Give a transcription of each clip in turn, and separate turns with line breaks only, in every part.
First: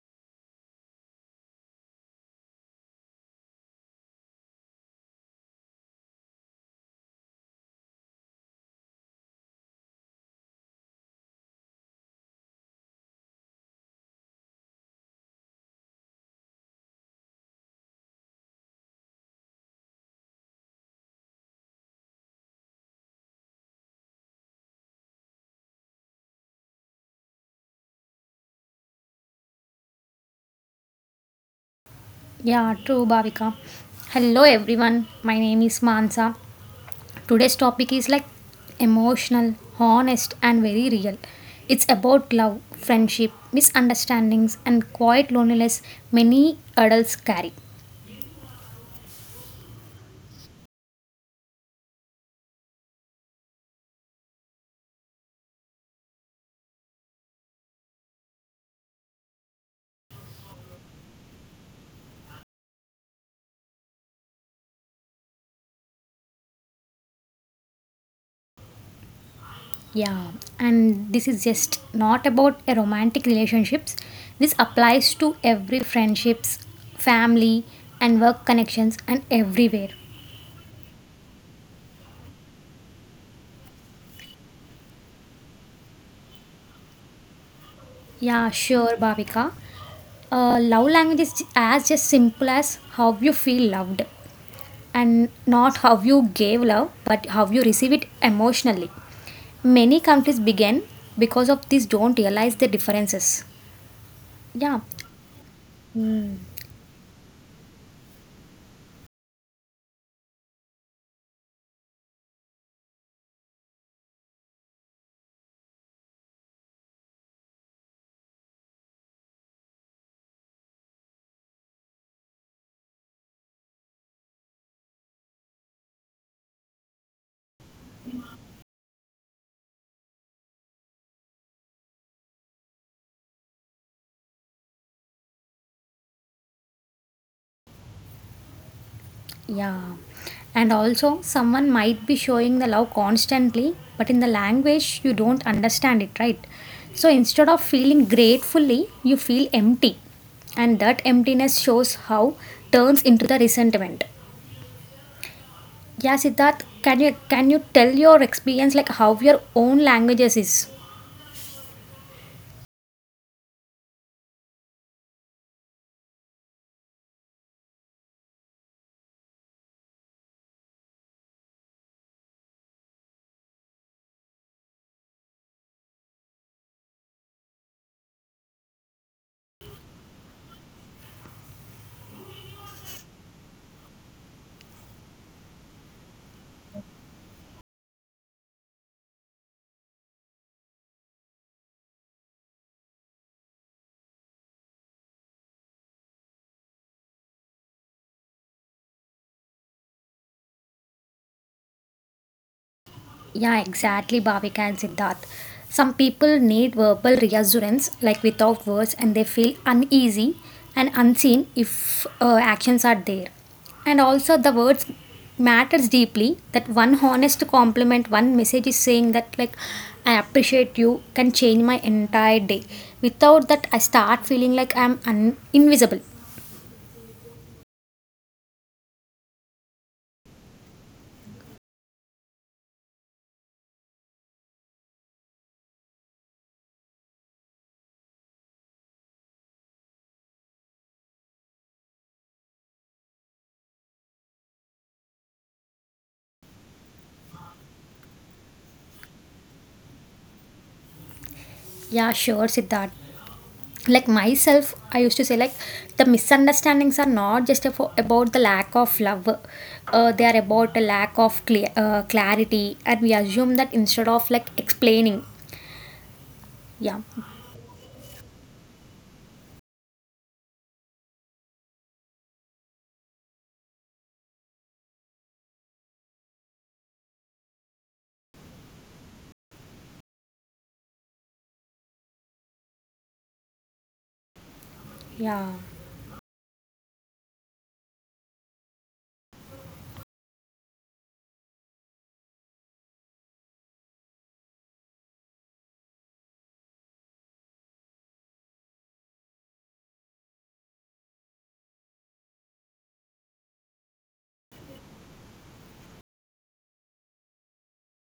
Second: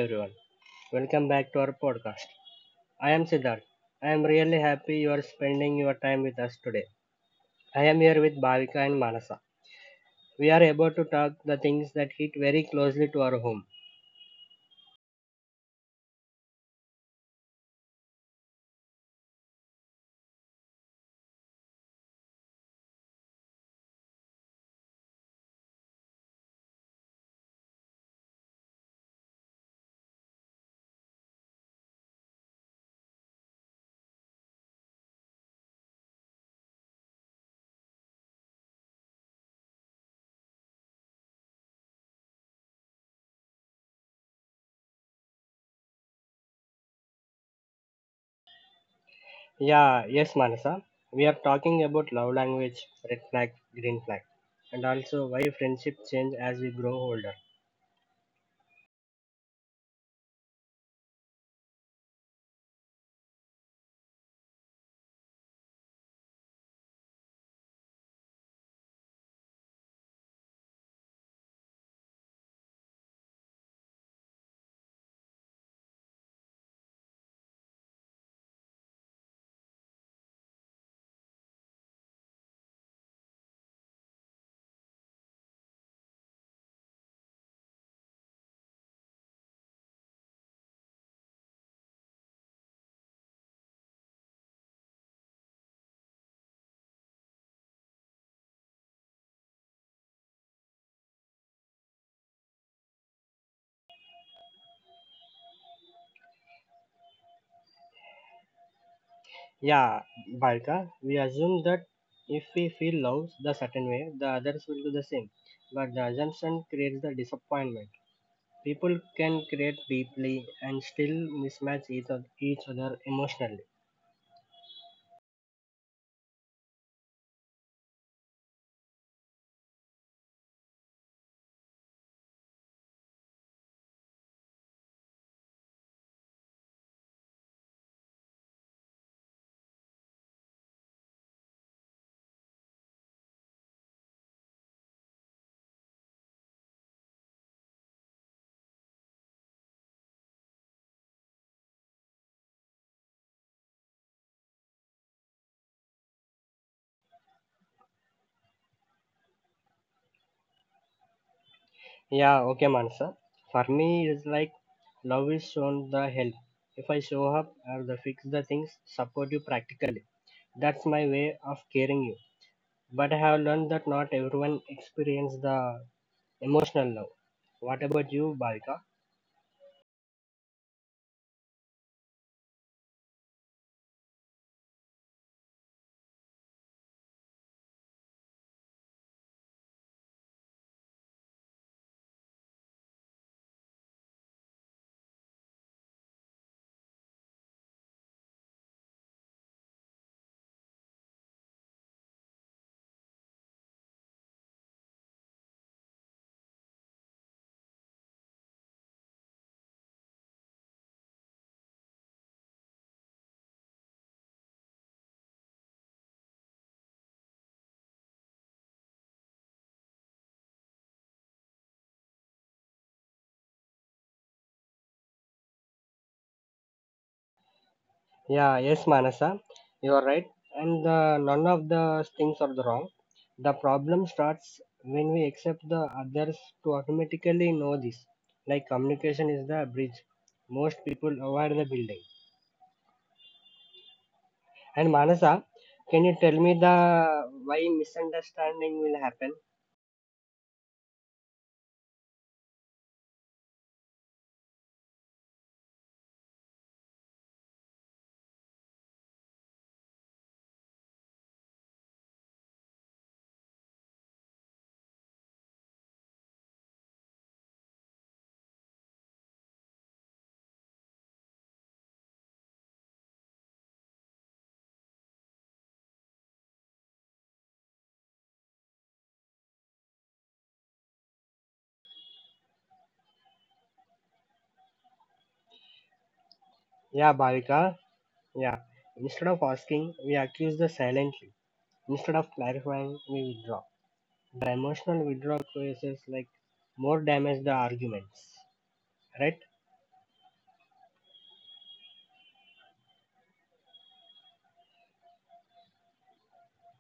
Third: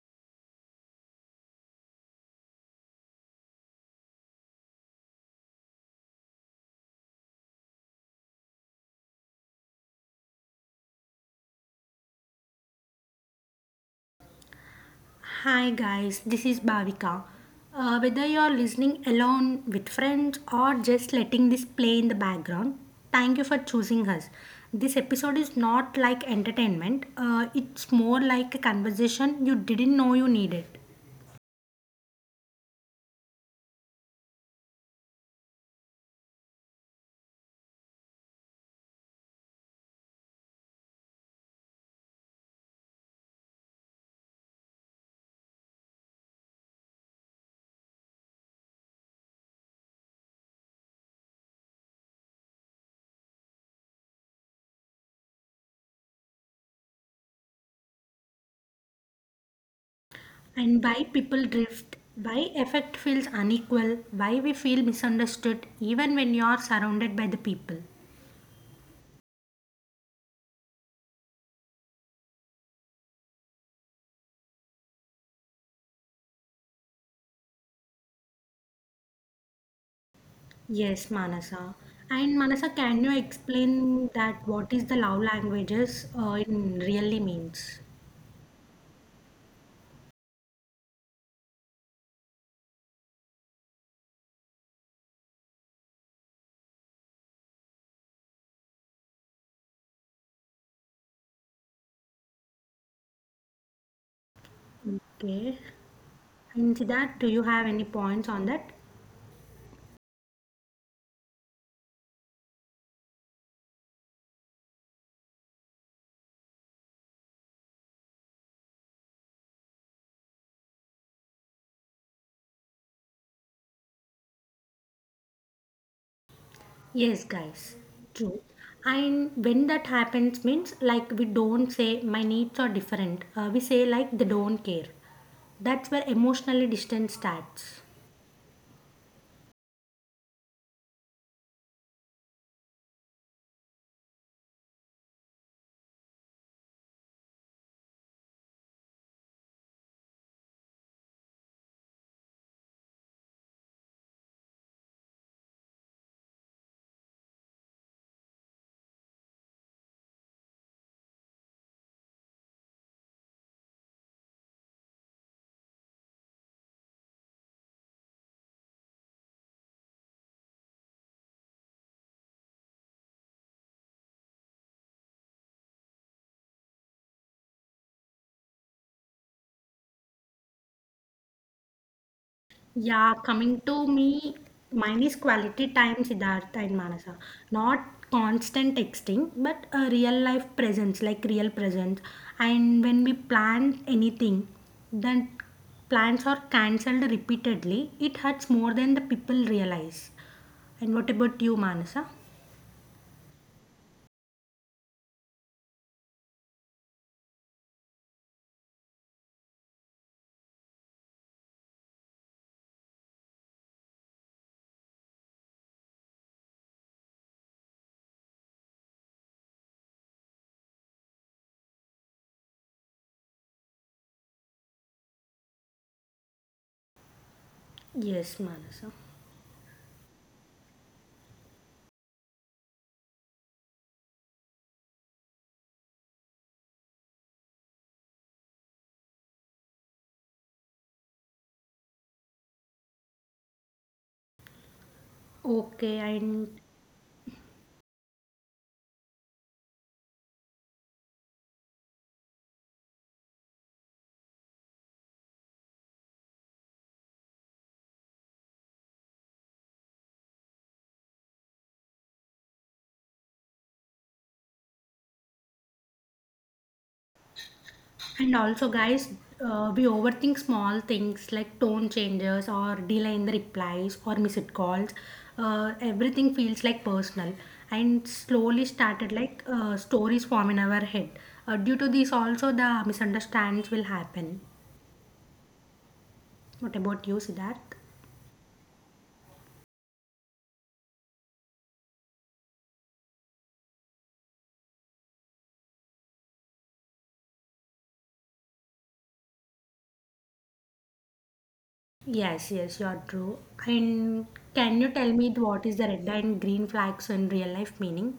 everyone, welcome back to our podcast. I am Siddharth. I am really happy you are spending your time with us today. I am here with Bhavika and Manasa. We are about to talk the things that hit very closely to our home.
Hi guys, this is Bhavika. Whether you're listening alone with friends or just letting this play in the background, thank you for choosing us. This episode is not like entertainment, it's more like a conversation you didn't know you needed.
Yeah, true, Bhavika. Hello, everyone. My name is Mansa. Today's topic is like emotional, honest, and very real. It's about love, friendship, misunderstandings, and quiet loneliness many adults carry.
Yeah, yes, Manasa. We are talking about love language, red flag, green flag, and also why friendship change as we grow older.
And why people drift, why effect feels unequal, why we feel misunderstood even when you are surrounded by the people.
Yeah, and this is just not about a romantic relationships. This applies to every friendships, family, and work connections, and everywhere.
Yes, Manasa. And Manasa, can you explain that what is the love languages it really means?
Yeah, sure, Bhavika. Love language is as just simple as how you feel loved and not how you gave love but how you receive it emotionally. Many conflicts begin because of this don't realize the differences. Yeah.
Okay. And that, do you have any points on that?
Yeah, Bhavika, we assume that if we feel love the certain way, the others will do the same. But the assumption creates the disappointment. People can create deeply and still mismatch each other emotionally.
Yes, guys. True. And when that happens means like we don't say my needs are different. We say like they don't care. That's where emotionally distance starts.
Yeah, and also someone might be showing the love constantly but in the language you don't understand it, right? So instead of feeling gratefully you feel empty, and that emptiness shows how turns into the resentment. Yeah, Siddharth, can you tell your experience like how your own languages is?
Yeah, okay, Mansa. For me, it's like love is shown the help. If I show up or the fix the things, support you practically. That's my way of caring you. But I have learned that not everyone experience the emotional love. What about you, Balika?
Yeah, coming to me, mine is quality time, Siddhartha and Manasa. Not constant texting, but a real life presence, like real presence. And when we plan anything, then plans are cancelled repeatedly. It hurts more than the people realize. And what about you, Manasa?
Yeah, exactly, Bhavika and Siddharth. Some people need verbal reassurance, like without words, and they feel uneasy and unseen if actions are there. And also, the words matters deeply. That one honest compliment, one message is saying that like I appreciate you can change my entire day. Without that, I start feeling like invisible.
Yes, Manasa.
Yeah, yes, Manasa, you are right. And none of the things are wrong. The problem starts when we accept the others to automatically know this. Like communication is the bridge. Most people avoid the building.
Okay,
And Manasa, can you tell me the why misunderstanding will happen?
Yeah, sure, Siddharth. Like myself, I used to say like the misunderstandings are not just about the lack of love. They are about a lack of clarity, and we assume that instead of like explaining. Yeah.
and also, guys, we overthink small things like tone changes or delay in the replies or missed calls. Everything feels like personal and slowly started like stories form in our head. Due to this, also the misunderstandings will happen.
Yeah.
What about you, Siddharth?
Yeah, Bhavika. Yeah. Instead of asking, we accuse the silently. Instead of clarifying, we withdraw. The emotional withdrawal causes like more damage the arguments. Right?
Yes, yes, you're true. And can you tell me what is the red and green flags in real life meaning?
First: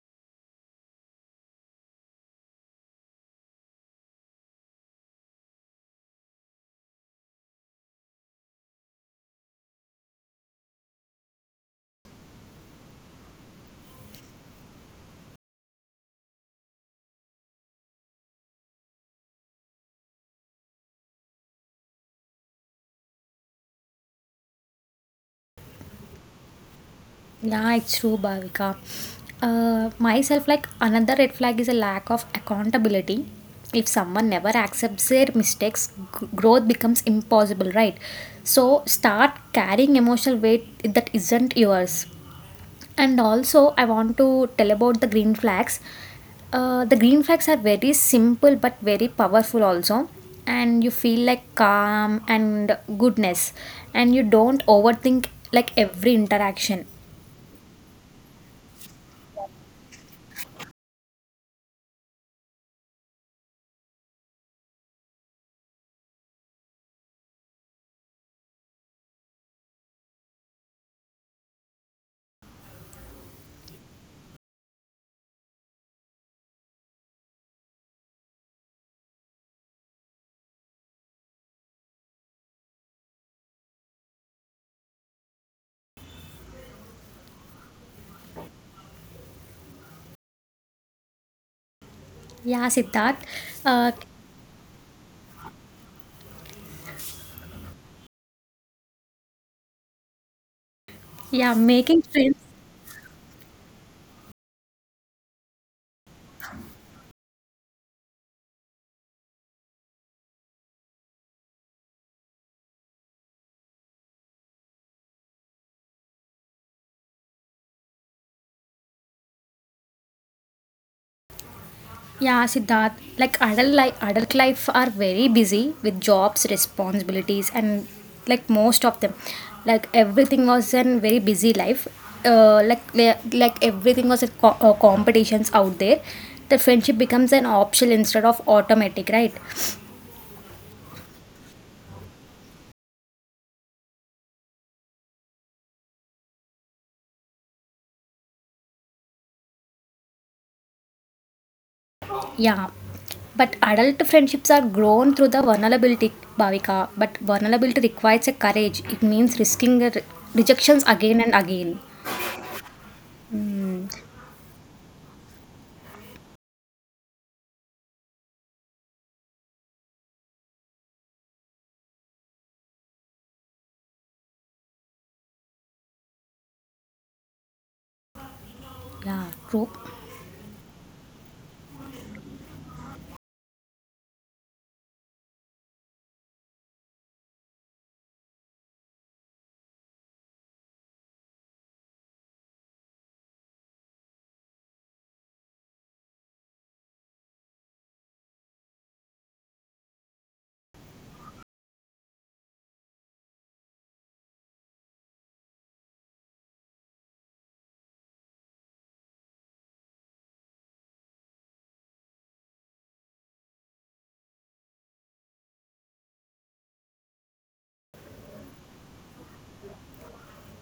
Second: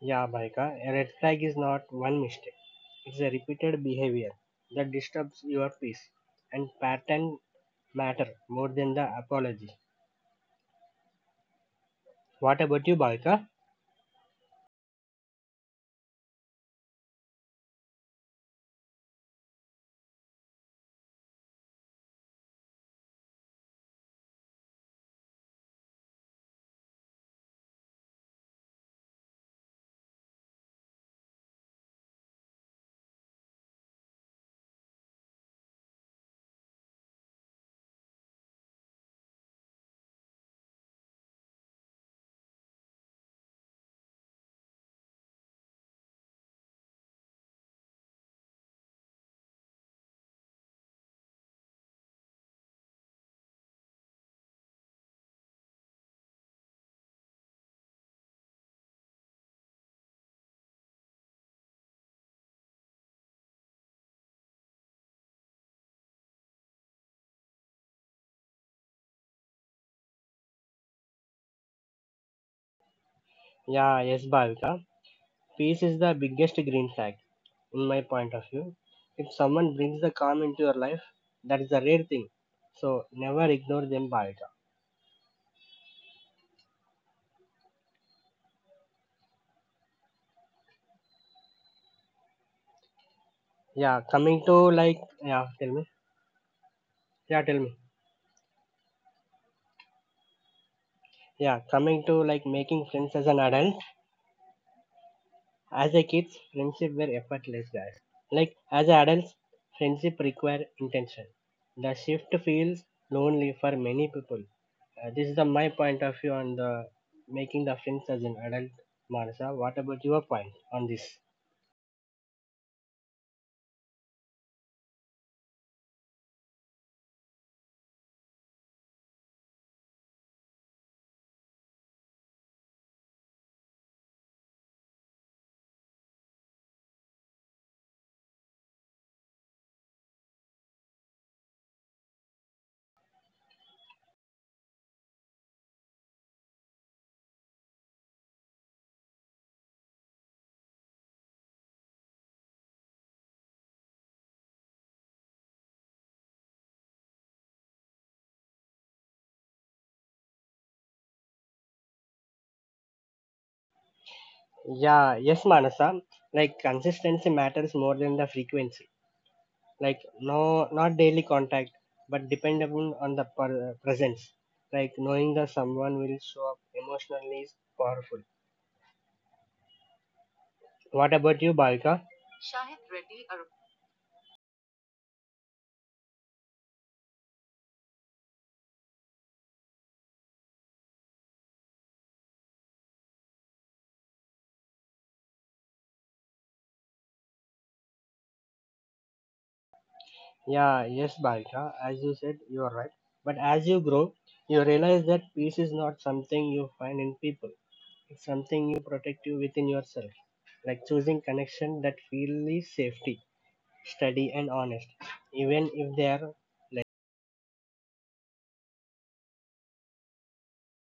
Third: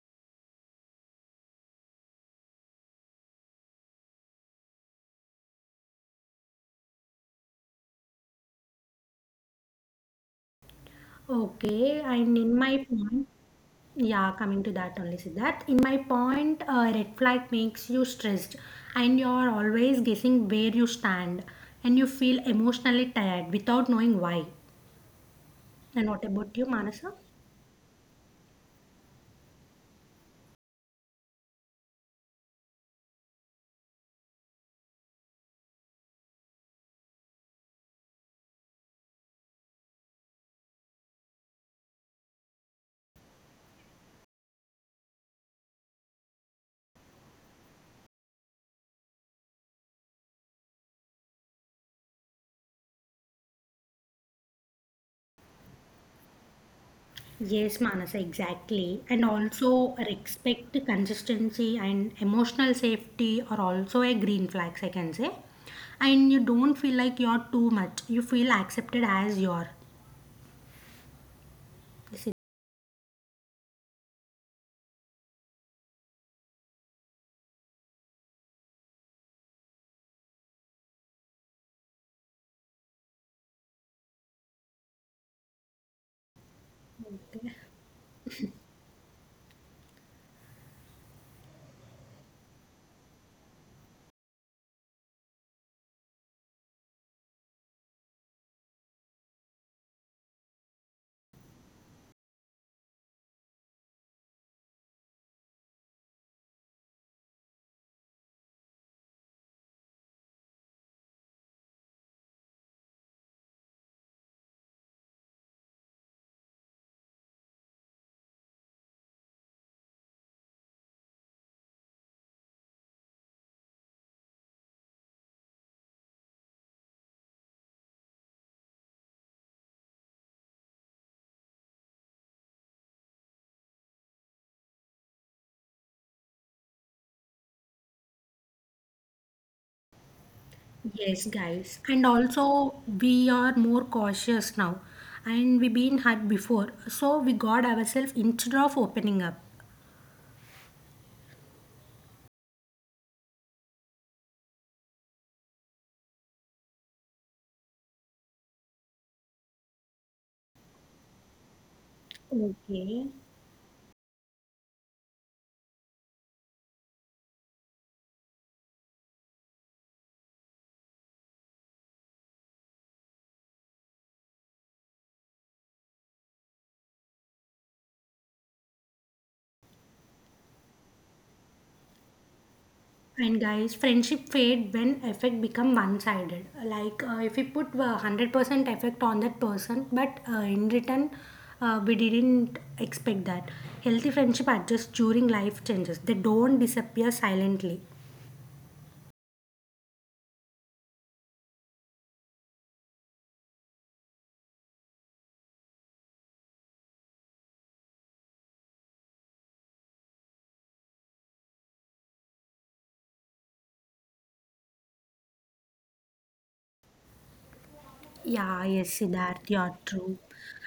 Yeah, Bhaika, a red flag is not one mistake. It's a repeated behavior that disturbs your peace, and pattern matter more than the apology.
Okay, and in
What
my
about you,
point,
Bhaika?
yeah, coming to that only, Siddharth. In my point, red flag makes you stressed, and you are always guessing where you stand, and you feel emotionally tired without knowing why. And what about you, Manasa?
Yeah, it's true, Bhavika. Myself, like another red flag is a lack of accountability. If someone never accepts their mistakes, growth becomes impossible, right? So start carrying emotional weight that isn't yours. And also, I want to tell about the green flags. The green flags are very simple but very powerful, also. And you feel like calm and goodness, and you don't overthink like every interaction.
Yes, Manasa, exactly. And also, respect, consistency, and emotional safety are also a green flags, I can say. And you don't feel like you're too much. You feel accepted as you are. This
Yeah, yes, Bhavika. Peace is the biggest green flag, in my point of view. If someone brings the calm into your life, that is a rare thing. So never ignore them, Bhavika.
Yeah, Siddharth. Uh,
Yeah, coming to like, yeah, tell me. Yeah, tell me. Yeah,
yeah,
coming
making
to like
friends.
making friends as an adult. As a kids, friendship were effortless, guys. Like as adults, friendship require intention. The shift feels lonely for many people. This is the my point of view on the making the friends as an adult, Manasa. What about your point on this?
Yeah, Siddharth, like adult life are very busy with jobs, responsibilities, and like most of them, like everything was a very busy life. Like like everything was a competitions out there. The friendship becomes an option instead of automatic, right?
Yes, guys. And also, we are more cautious now. And we been hurt before. So we got ourselves instead of opening up.
Yeah, but adult friendships are grown through the vulnerability, Bhavika. But vulnerability requires a courage. It means risking the rejections again and again.
Okay.
Yeah, yes, Manasa. Like consistency matters more than the frequency. Like no, not daily contact, but dependable on the presence. Like knowing that someone will show up emotionally is powerful.
Yeah, true.
What about you, Balika?
And guys, friendship fade when effect become one-sided. Like if we put 100% effect on that person, but in return, we didn't expect that. Healthy friendship adjusts during life changes. They don't disappear silently.
Yeah, yes, Balika, as you said, you are right. But as you grow, you realize that peace is not something you find in people, it's something you protect you within yourself, like choosing connection that feel the safety, steady, and honest, even if they are.
Yeah, yes, Siddharth, you're true.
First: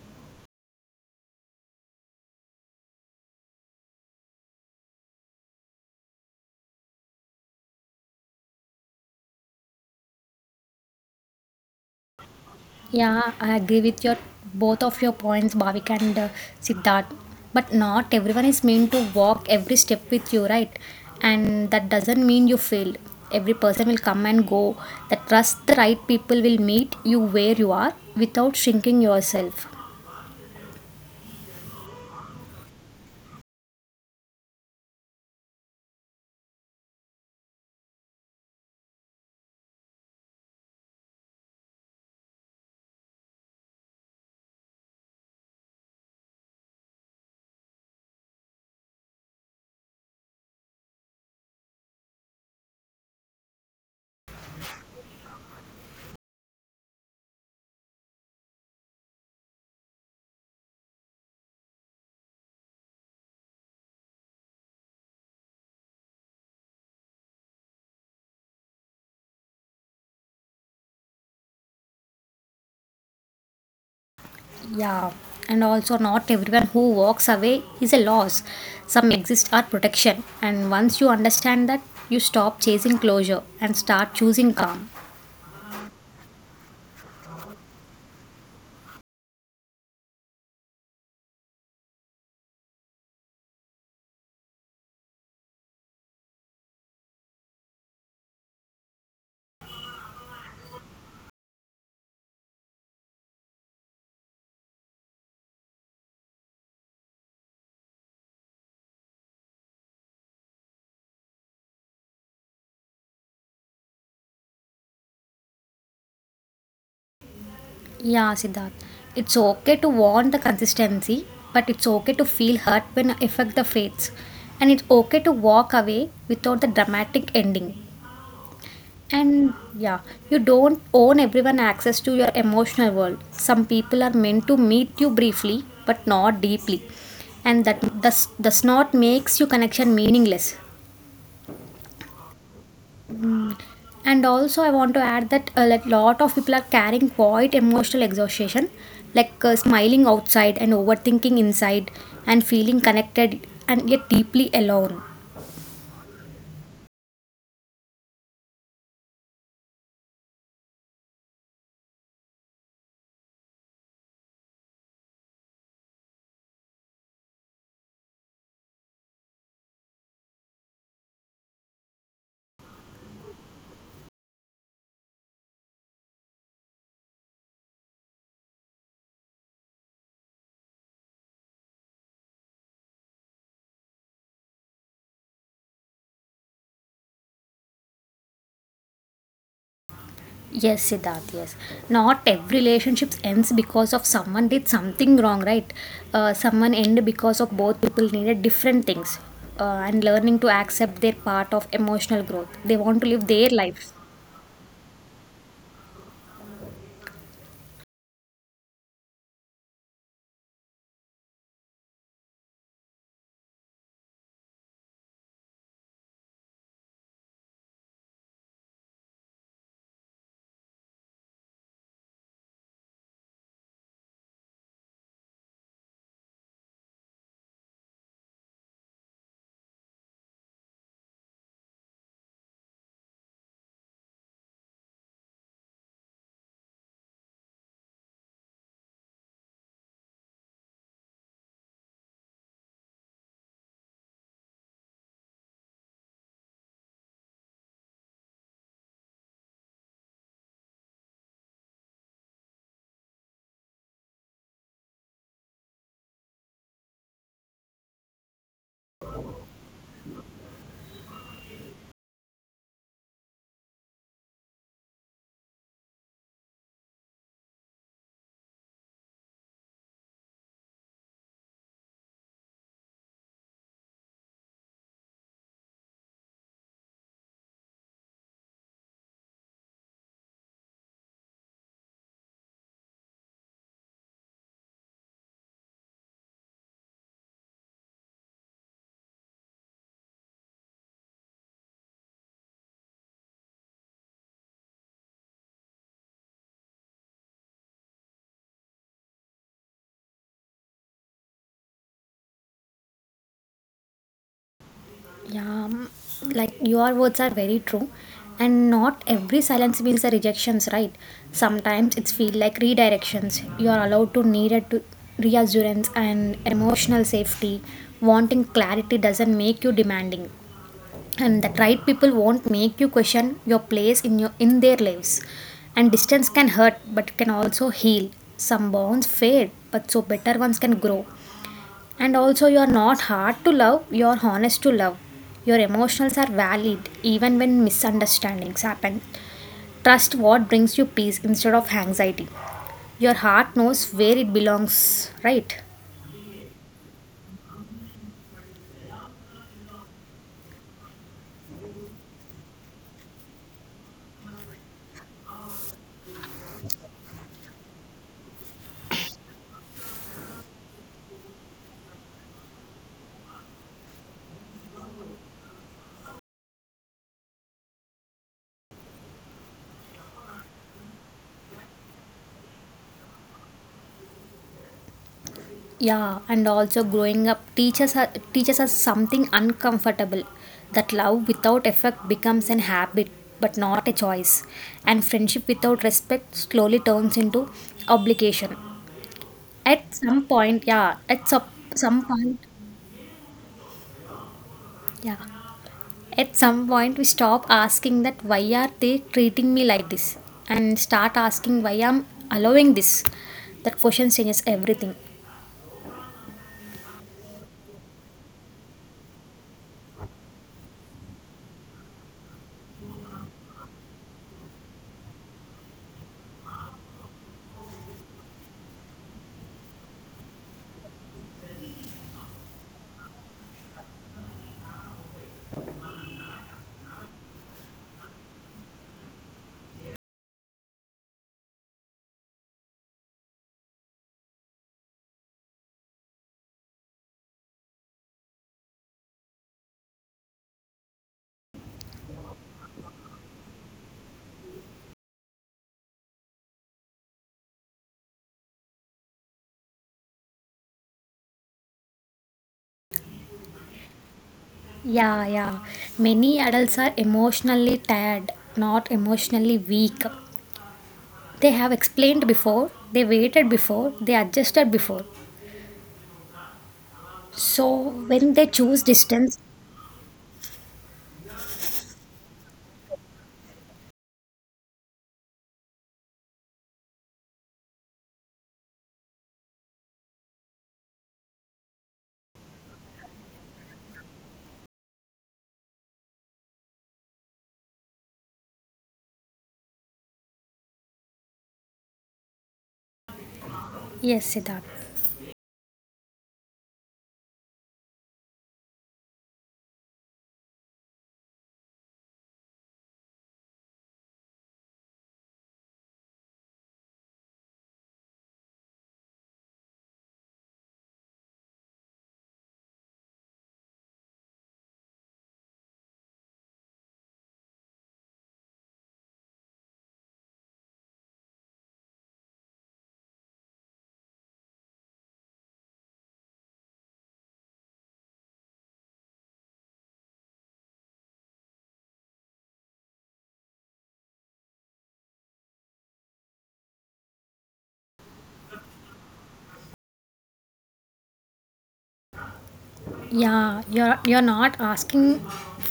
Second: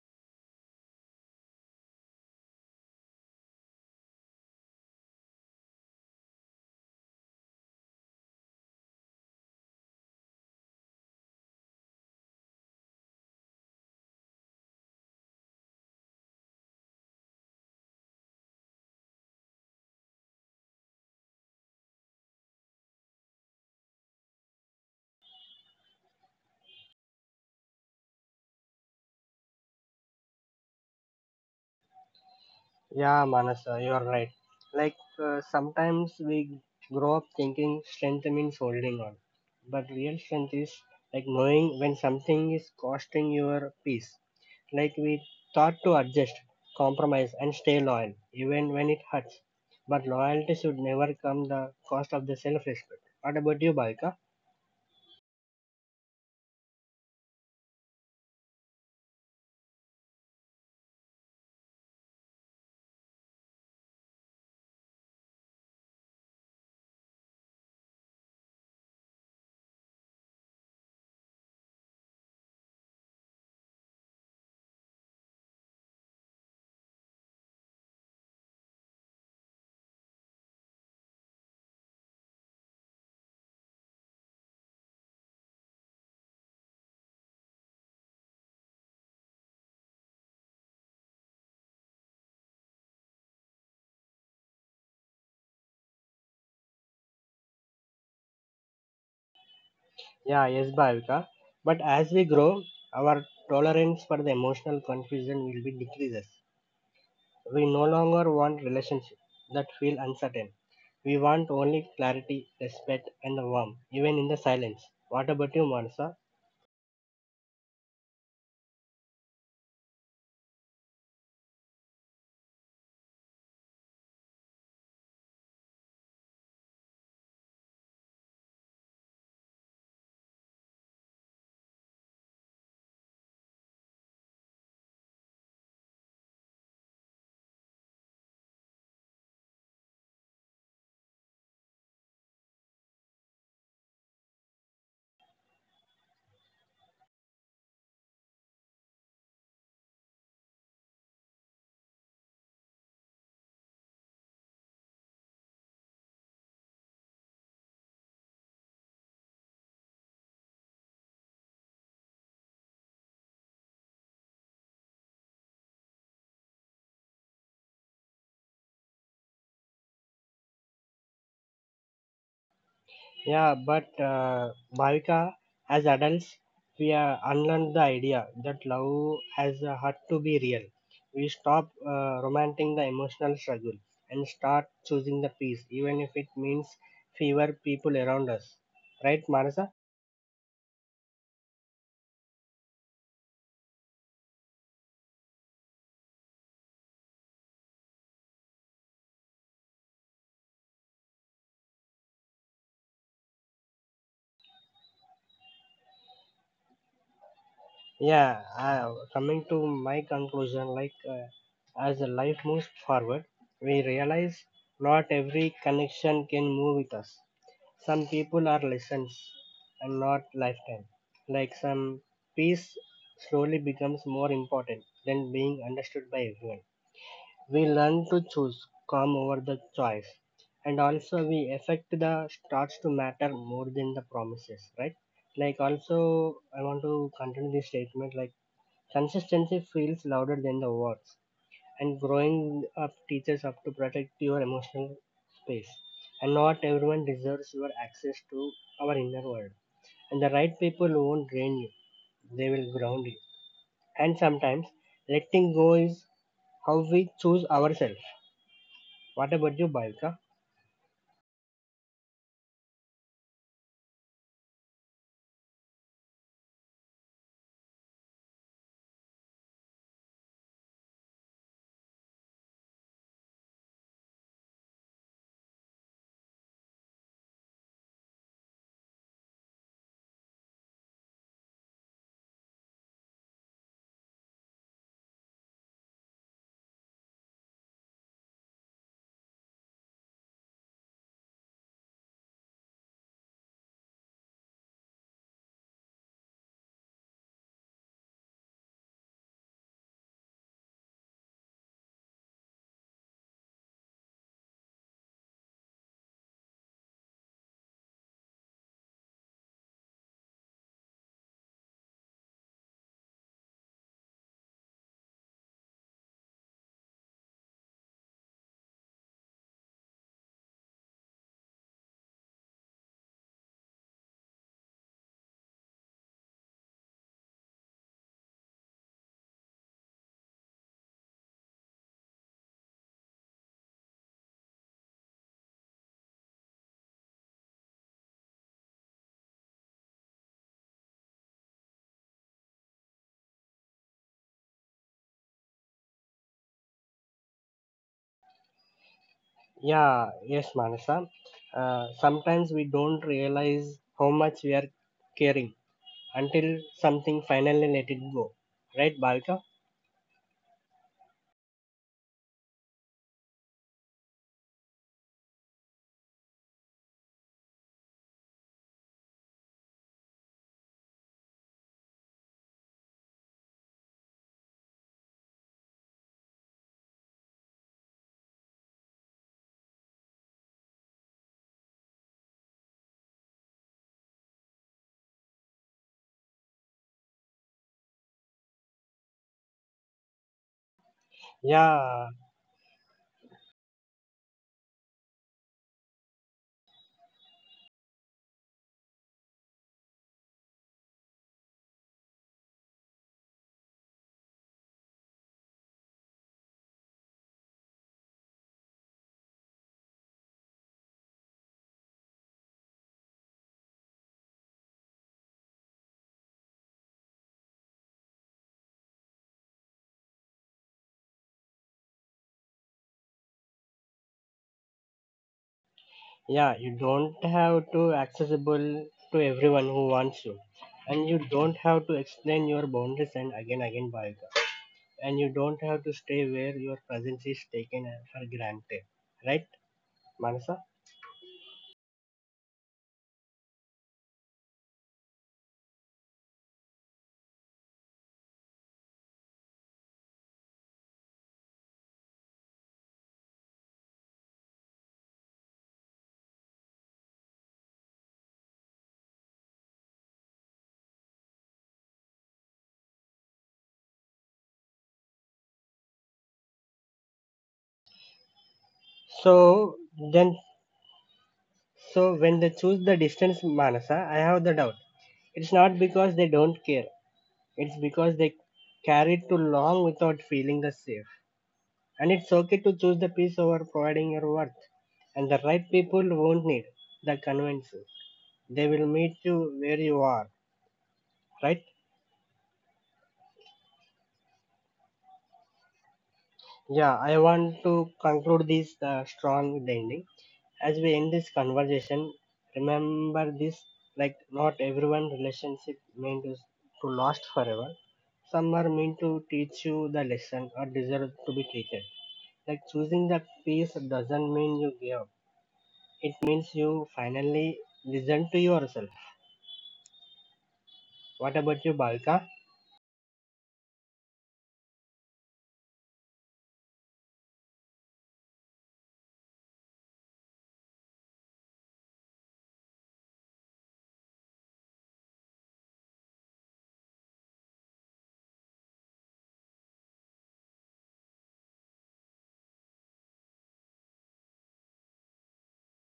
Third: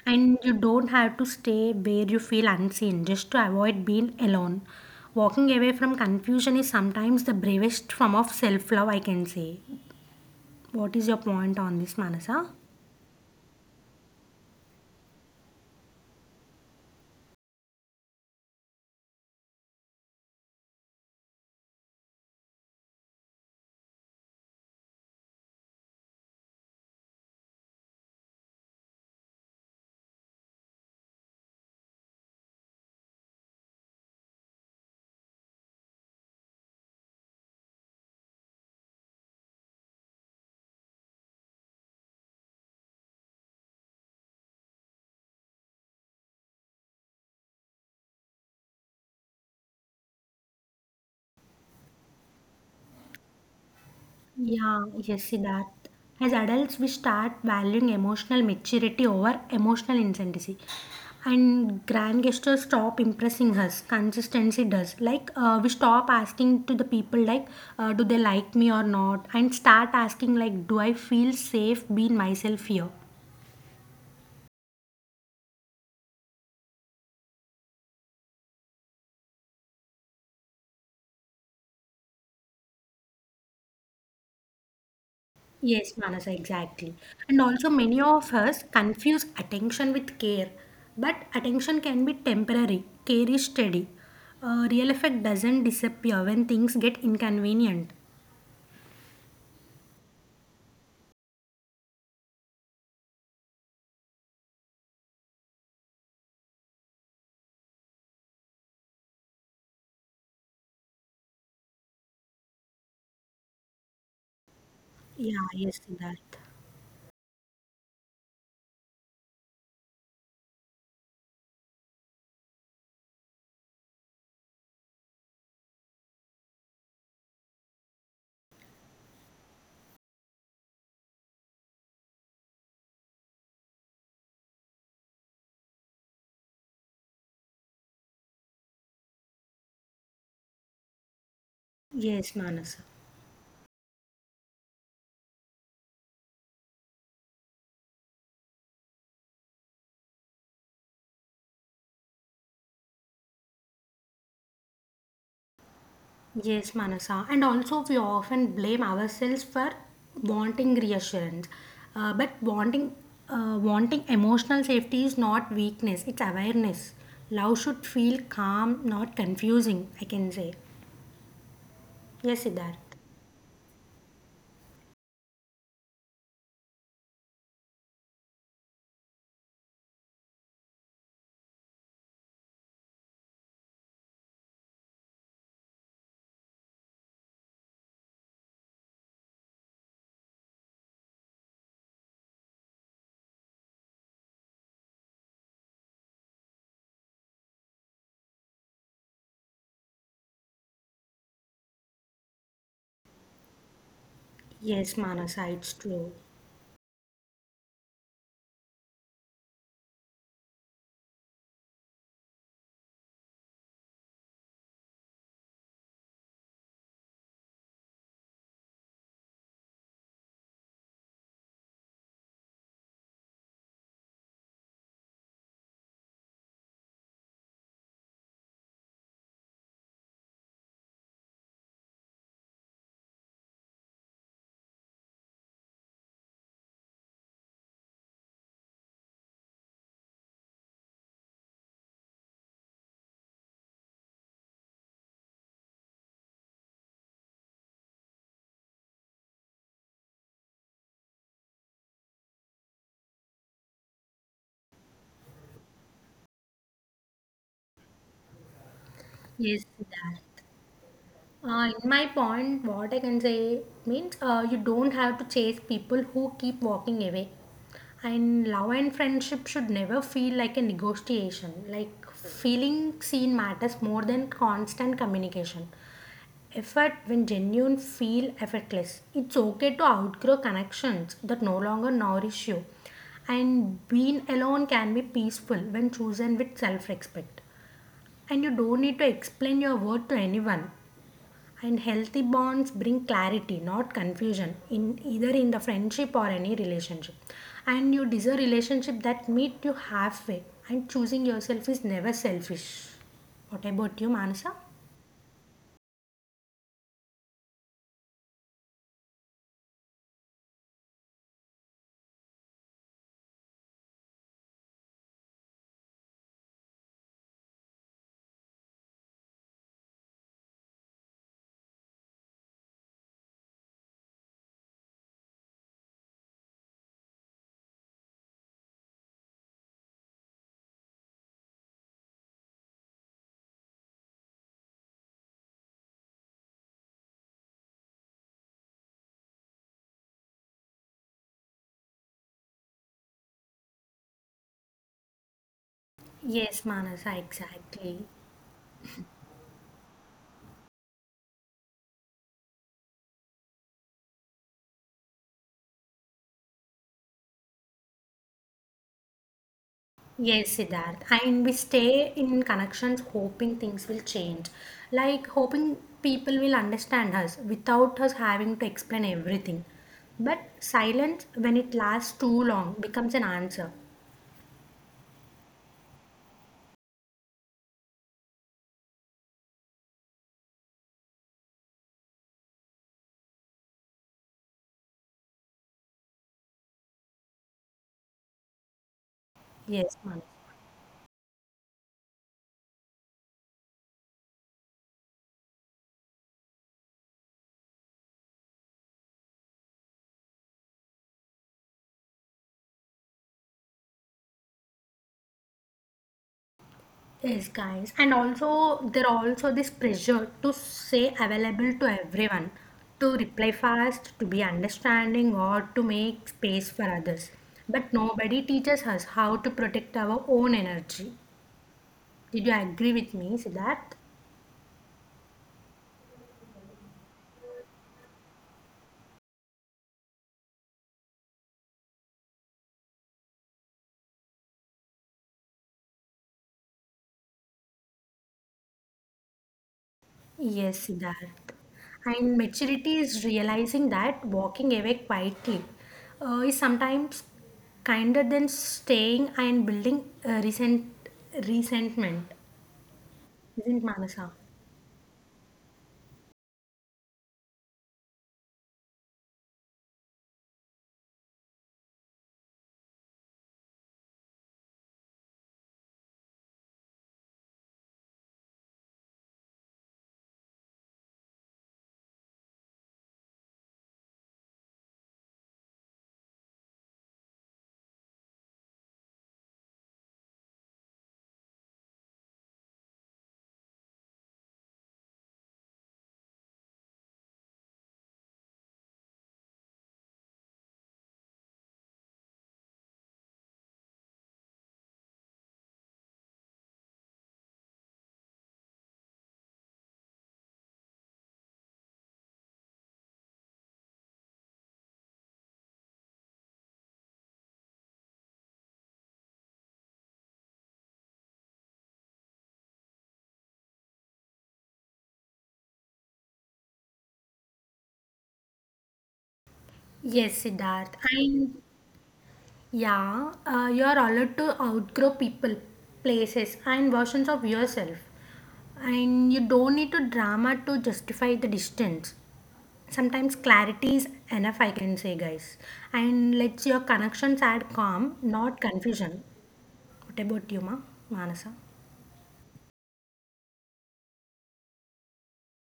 And you don't have to stay where you feel unseen just to avoid being alone. Walking away from confusion is sometimes the bravest form of self love, I can say. What is your point on this, Manasa?
Yeah, I agree with your both of your points, Bhavik and Siddharth. But not everyone is meant to walk every step with you, right? And that doesn't mean you failed. Every person will come and go. That trust the right people will meet you where you are without shrinking yourself.
Yeah, Manasa, you're right. Like sometimes we grow up thinking strength means holding on, but real strength is like knowing when something is costing your peace. Like we thought to adjust, compromise, and stay loyal even when it hurts. But loyalty should never come the cost of the self-respect. What about you, Bhavika?
Yeah, yes, see that. As adults, we start valuing emotional maturity over emotional incendiary. And grand gestures stop impressing us. Consistency does. Like, we stop asking to the people, like, do they like me or not? And start asking, like, do I feel safe being myself here?
Yeah, and also not everyone who walks away is a loss. Some exist are protection, and once you understand that, you stop chasing closure and start choosing calm.
Yes, Manasa, exactly. And also, many of us confuse attention with care, but attention can be temporary, care is steady. Real effect doesn't disappear when things get inconvenient.
Yeah, yes, Bhavika. But as we grow, our tolerance for the emotional confusion will be decreases. We no longer want relationships that feel uncertain. We want only clarity, respect, and warmth, even in the silence. What about
Yeah,
you,
yes,
Mansa?
that.
Yeah, Siddharth. It's okay to want the consistency, but it's okay to feel hurt when affect the fates. And it's okay to walk away without the dramatic ending. And yeah, you don't own everyone access to your emotional world. Some people are meant to meet you briefly, but not deeply. And that does not makes your connection meaningless.
Yes, Manasa.
And also, I want to add that a like, lot of people are carrying quite emotional exhaustion, like smiling outside and overthinking inside and feeling connected and yet deeply alone.
Yes, Manasa. And also, we often blame ourselves for wanting reassurance. But wanting, wanting emotional safety is not weakness, it's awareness. Love should feel calm, not confusing, I can say. Yes, Siddharth.
Yeah, but Bhavika, as adults, we unlearned the idea that love has had to be real. We stop romanting the emotional struggle and start choosing the peace, even if it means fewer people around us. Right, Manasa?
Yes, Siddharth, yes. Not every relationship ends because of someone did something wrong, right? Someone end because of both people needed different things. And learning to accept their part of emotional growth they want to live their lives.
Yes, Manasa, it's true.
Yeah, coming to my conclusion like as the life moves forward, we realize not every connection can move with us. Some people are lessons and not lifetime. Like some peace slowly becomes more important than being understood by everyone. We learn to choose calm over the choice, and also we affect the starts to matter more than the promises, right? Like also I want to continue this statement like consistency feels louder than the words, and growing up teaches up to protect your emotional space. And not everyone deserves your access to our inner world. And the right people won't drain you, they will ground you. And sometimes letting go is how we choose ourselves. What about you,
Yes,
Balka?
Siddharth. In my point, what I can say means you don't have to chase people who keep walking away. And love and friendship should never feel like a negotiation. Like feeling seen matters more than constant communication. Effort when genuine feel effortless. It's okay to outgrow connections that no longer nourish you. And being alone can be peaceful when chosen with self respect. And you don't need to explain your word to anyone. And healthy bonds bring clarity, not confusion, in either in the friendship or any relationship. And you deserve relationship that meet you halfway. And choosing yourself is never selfish. What about you, Manasa?
Yeah, mm, like your words are very true. And not every silence means a rejections, right? Sometimes it's feel like redirections. You are allowed to need it to reassurance and emotional safety. Wanting clarity doesn't make you demanding. And that right people won't make you question your place in their lives. And distance can hurt but can also heal. Some bonds fade, but so better ones can grow. And also, you're not hard to love, you're honest to love. Your emotions are valid even when misunderstandings happen. Trust what brings you peace instead of anxiety. Your heart knows where it belongs, right?
Yes, Manasa, exactly.
Yeah, yes, Manasa. Sometimes we don't realize how much we are caring until something finally let it go. Right, Balka?
Yes, Siddharth. And we stay in connections hoping things will change. Like hoping people will understand us without us having to explain everything. But silence, when it lasts too long, becomes an answer.
Yeah, and also growing up teaches us something uncomfortable that love without effect becomes an habit but not a choice, and friendship without respect slowly turns into obligation. At
Yes,
some
ma'am.
point, yeah, some point,
Yeah,
yeah. At some point, we stop asking that why are they treating me like this and start asking why I'm allowing this. That question changes everything.
Yes, guys. And also, there are also this pressure to say available to everyone, to reply fast, to be understanding, or to make space for others. But nobody teaches us how to protect our own energy. Did you agree with me, Siddharth?
yeah, you don't have to accessible to everyone who wants you. And you don't have to explain your boundaries and again again by, and you don't have to stay where your presence is taken for granted. Right,
Yes,
Manasa?
Siddharth. And maturity is realizing that walking away quietly is sometimes kinder than staying and building resentment. Isn't Manasa?
Yeah, yeah. Many adults are emotionally tired, not emotionally weak. They have explained before, they waited before, they adjusted before. So when they choose distance,
So then, so when they choose the distance Manasa, I have the doubt. It's not because they don't care. It's because they carried too long without feeling the safe. And it's okay to choose the peace over providing your worth. And the right people won't need the convinces. They will meet you where you are, right?
yes, Siddharth.
Yeah, I want to conclude this strong with the ending. As we end this conversation, remember this like not everyone relationship meant to last forever. Some are meant to teach you the lesson or deserve to be treated. Like choosing the peace doesn't mean you give up. It means you finally listen to yourself.
Yes, Siddharth.
What about you,
And
Balka?
yeah, you are allowed to outgrow people, places, and versions of yourself. And you don't need to drama to justify the distance. Sometimes clarity is enough, I can say, guys. And let's your connections add calm, not confusion. What about you, ma Manasa?
Yeah, you're not asking